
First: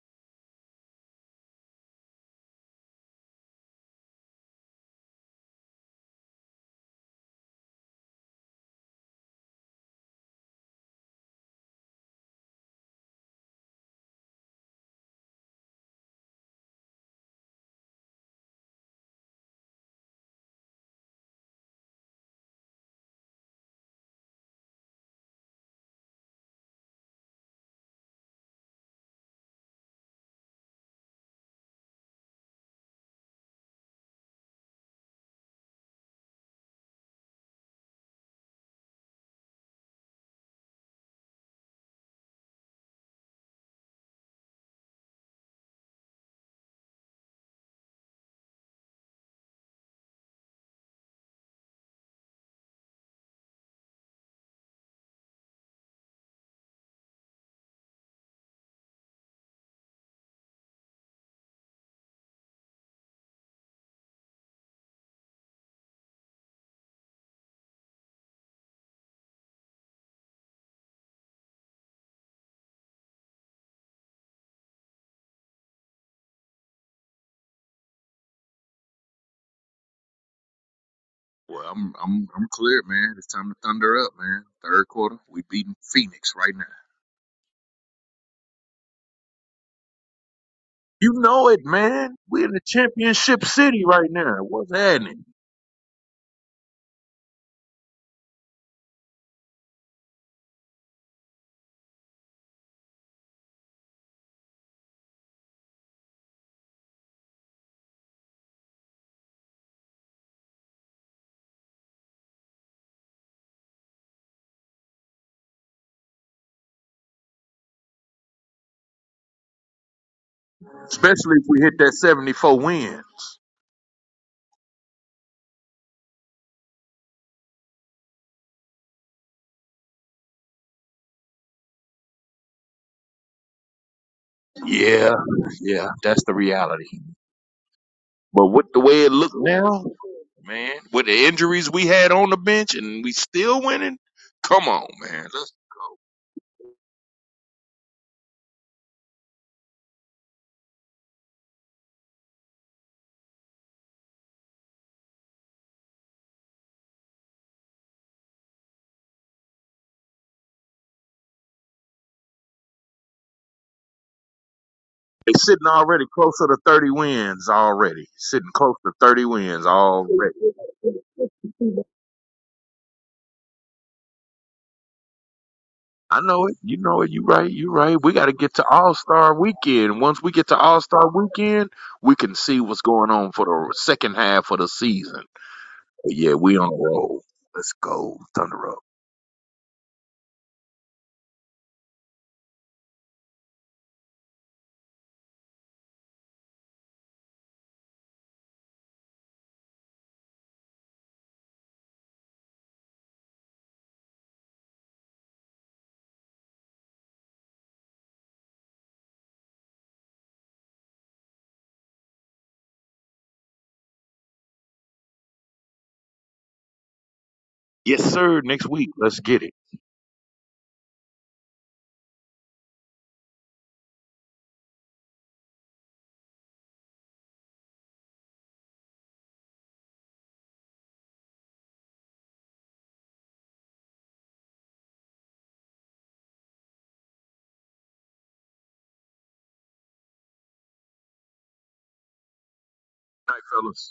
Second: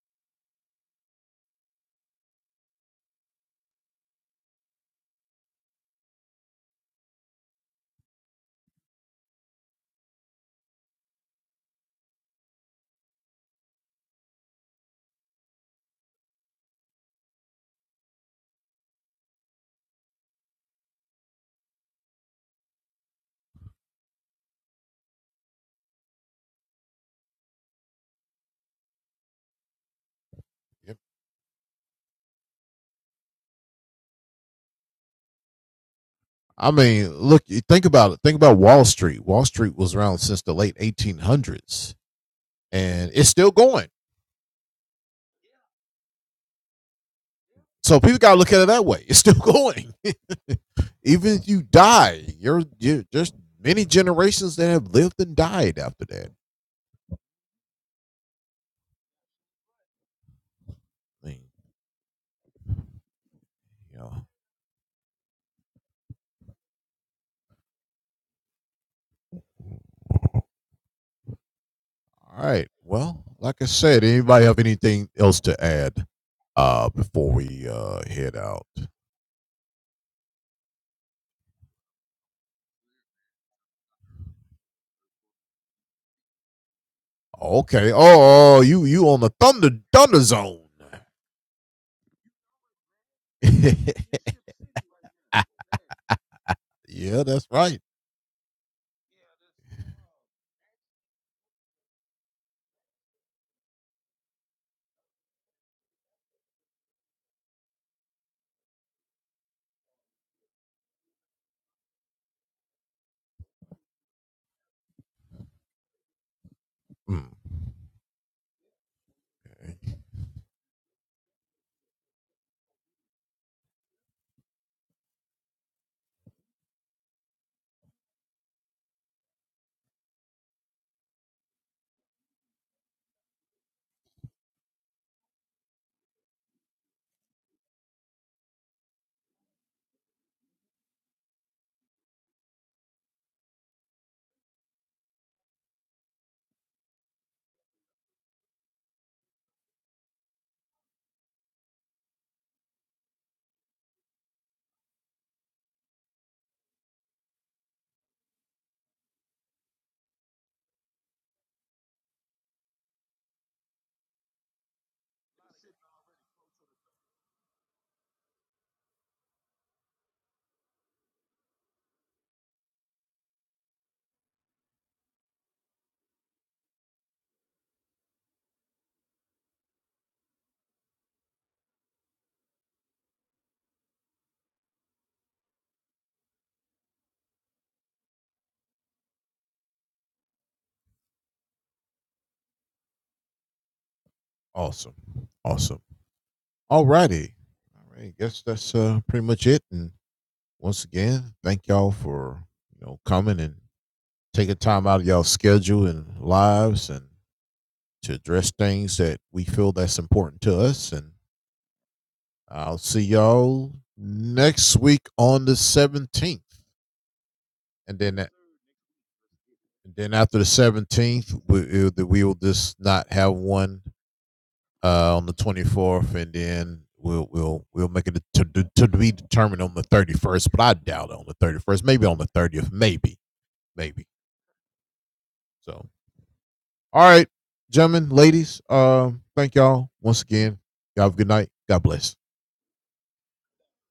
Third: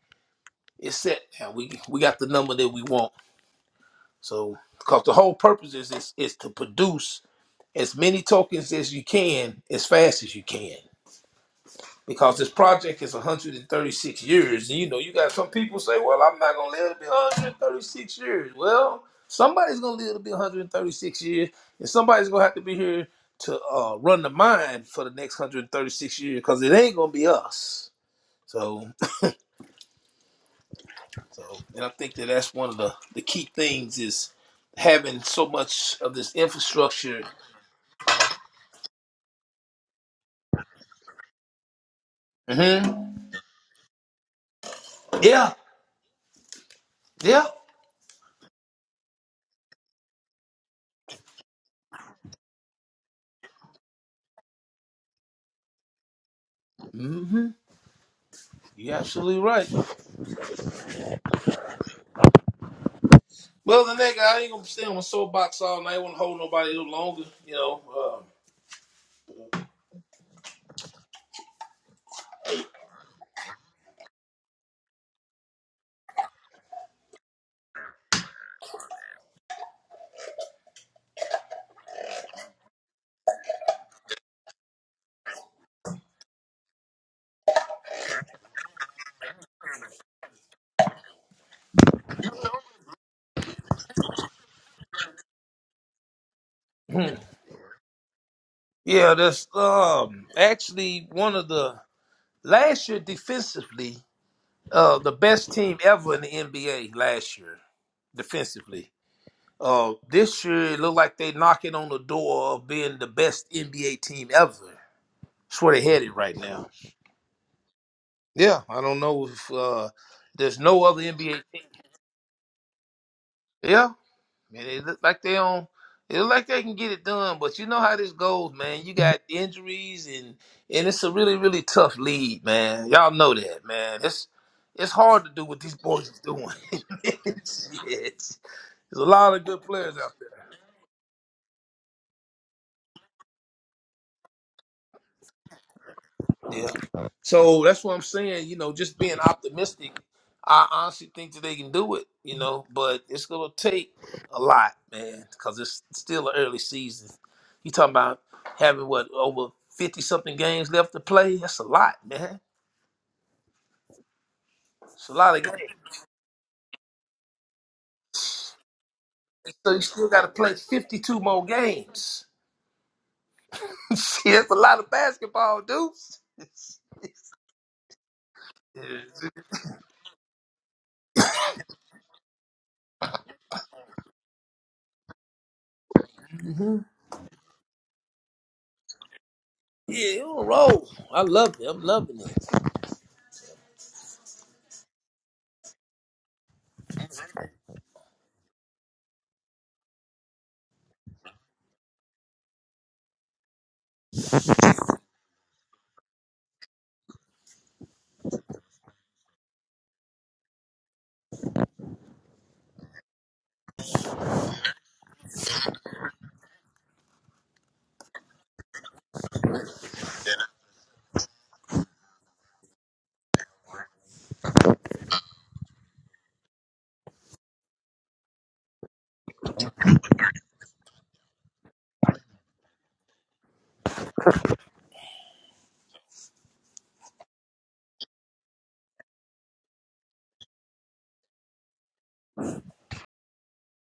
C: it's set now. We we got the number that we want. So, because the whole purpose is, is is to produce as many tokens as you can as fast as you can because this project is 136 years. And you know, you got some people say, well, I'm not going to live to be 136 years. Well, somebody's going to live to be 136 years, and somebody's going to have to be here to uh, run the mine for the next 136 years because it ain't going to be us. So, so, and I think that that's one of the, the key things is having so much of this infrastructure. hmm Yeah, yeah. hmm You're absolutely right. Well, the nigga, I ain't gonna stay on my soapbox all night. I won't hold nobody no longer. You know.
B: Well, I'm I'm I'm clear, man. It's time to thunder up, man. Third quarter, we beating Phoenix right now. You know it, man. We're in the championship city right now. What's happening?
C: Um, yeah, that's um actually one of the last year defensively, uh, the best team ever in the NBA last year defensively. Uh, this year it looked like they knocking on the door of being the best NBA team ever. That's where they headed right now. Yeah, I don't know if uh, there's no other
B: Especially
C: NBA
B: if we
C: team.
B: hit that 74 win.
C: Yeah, Man, they look like they on. It look like they can get it done, but you know how this goes, man. You got injuries, and and it's a really really tough lead, man. Y'all know that, man. It's it's
B: Yeah,
C: hard to do what these
B: yeah,
C: boys is
B: that's the
C: doing.
B: reality.
C: Shit.
B: But with the
C: There's
B: way
C: a
B: it
C: lot
B: looked
C: of good
B: now,
C: players out there.
B: man, with the injuries we had on the bench and we still winning, come on, man. Let's,
C: Yeah. So that's what I'm saying. You know, just being optimistic. I honestly think that they can do it. You know, but it's gonna take a lot, man, because it's still an early season. You talking about having what over fifty something games left to play? That's a lot, man. It's a
B: they
C: lot of
B: sitting
C: games.
B: already closer to 30 wins already. Sitting close to 30 wins
C: So you still got to
B: already.
C: play fifty-two more games. See, that's a lot of basketball, dudes.
B: I know it. You know it. You right. You right. We got to get to All
C: Yeah,
B: Star Weekend. Once we get to All Star Weekend, we can see what's going on for the second half of the season. But yeah, we on a
C: Mhm.
B: roll. Let's go, Thunder Up.
C: Yeah, on a roll. I love it. I'm loving it.
B: Yes, sir. Next week, let's get it. Night, fellas.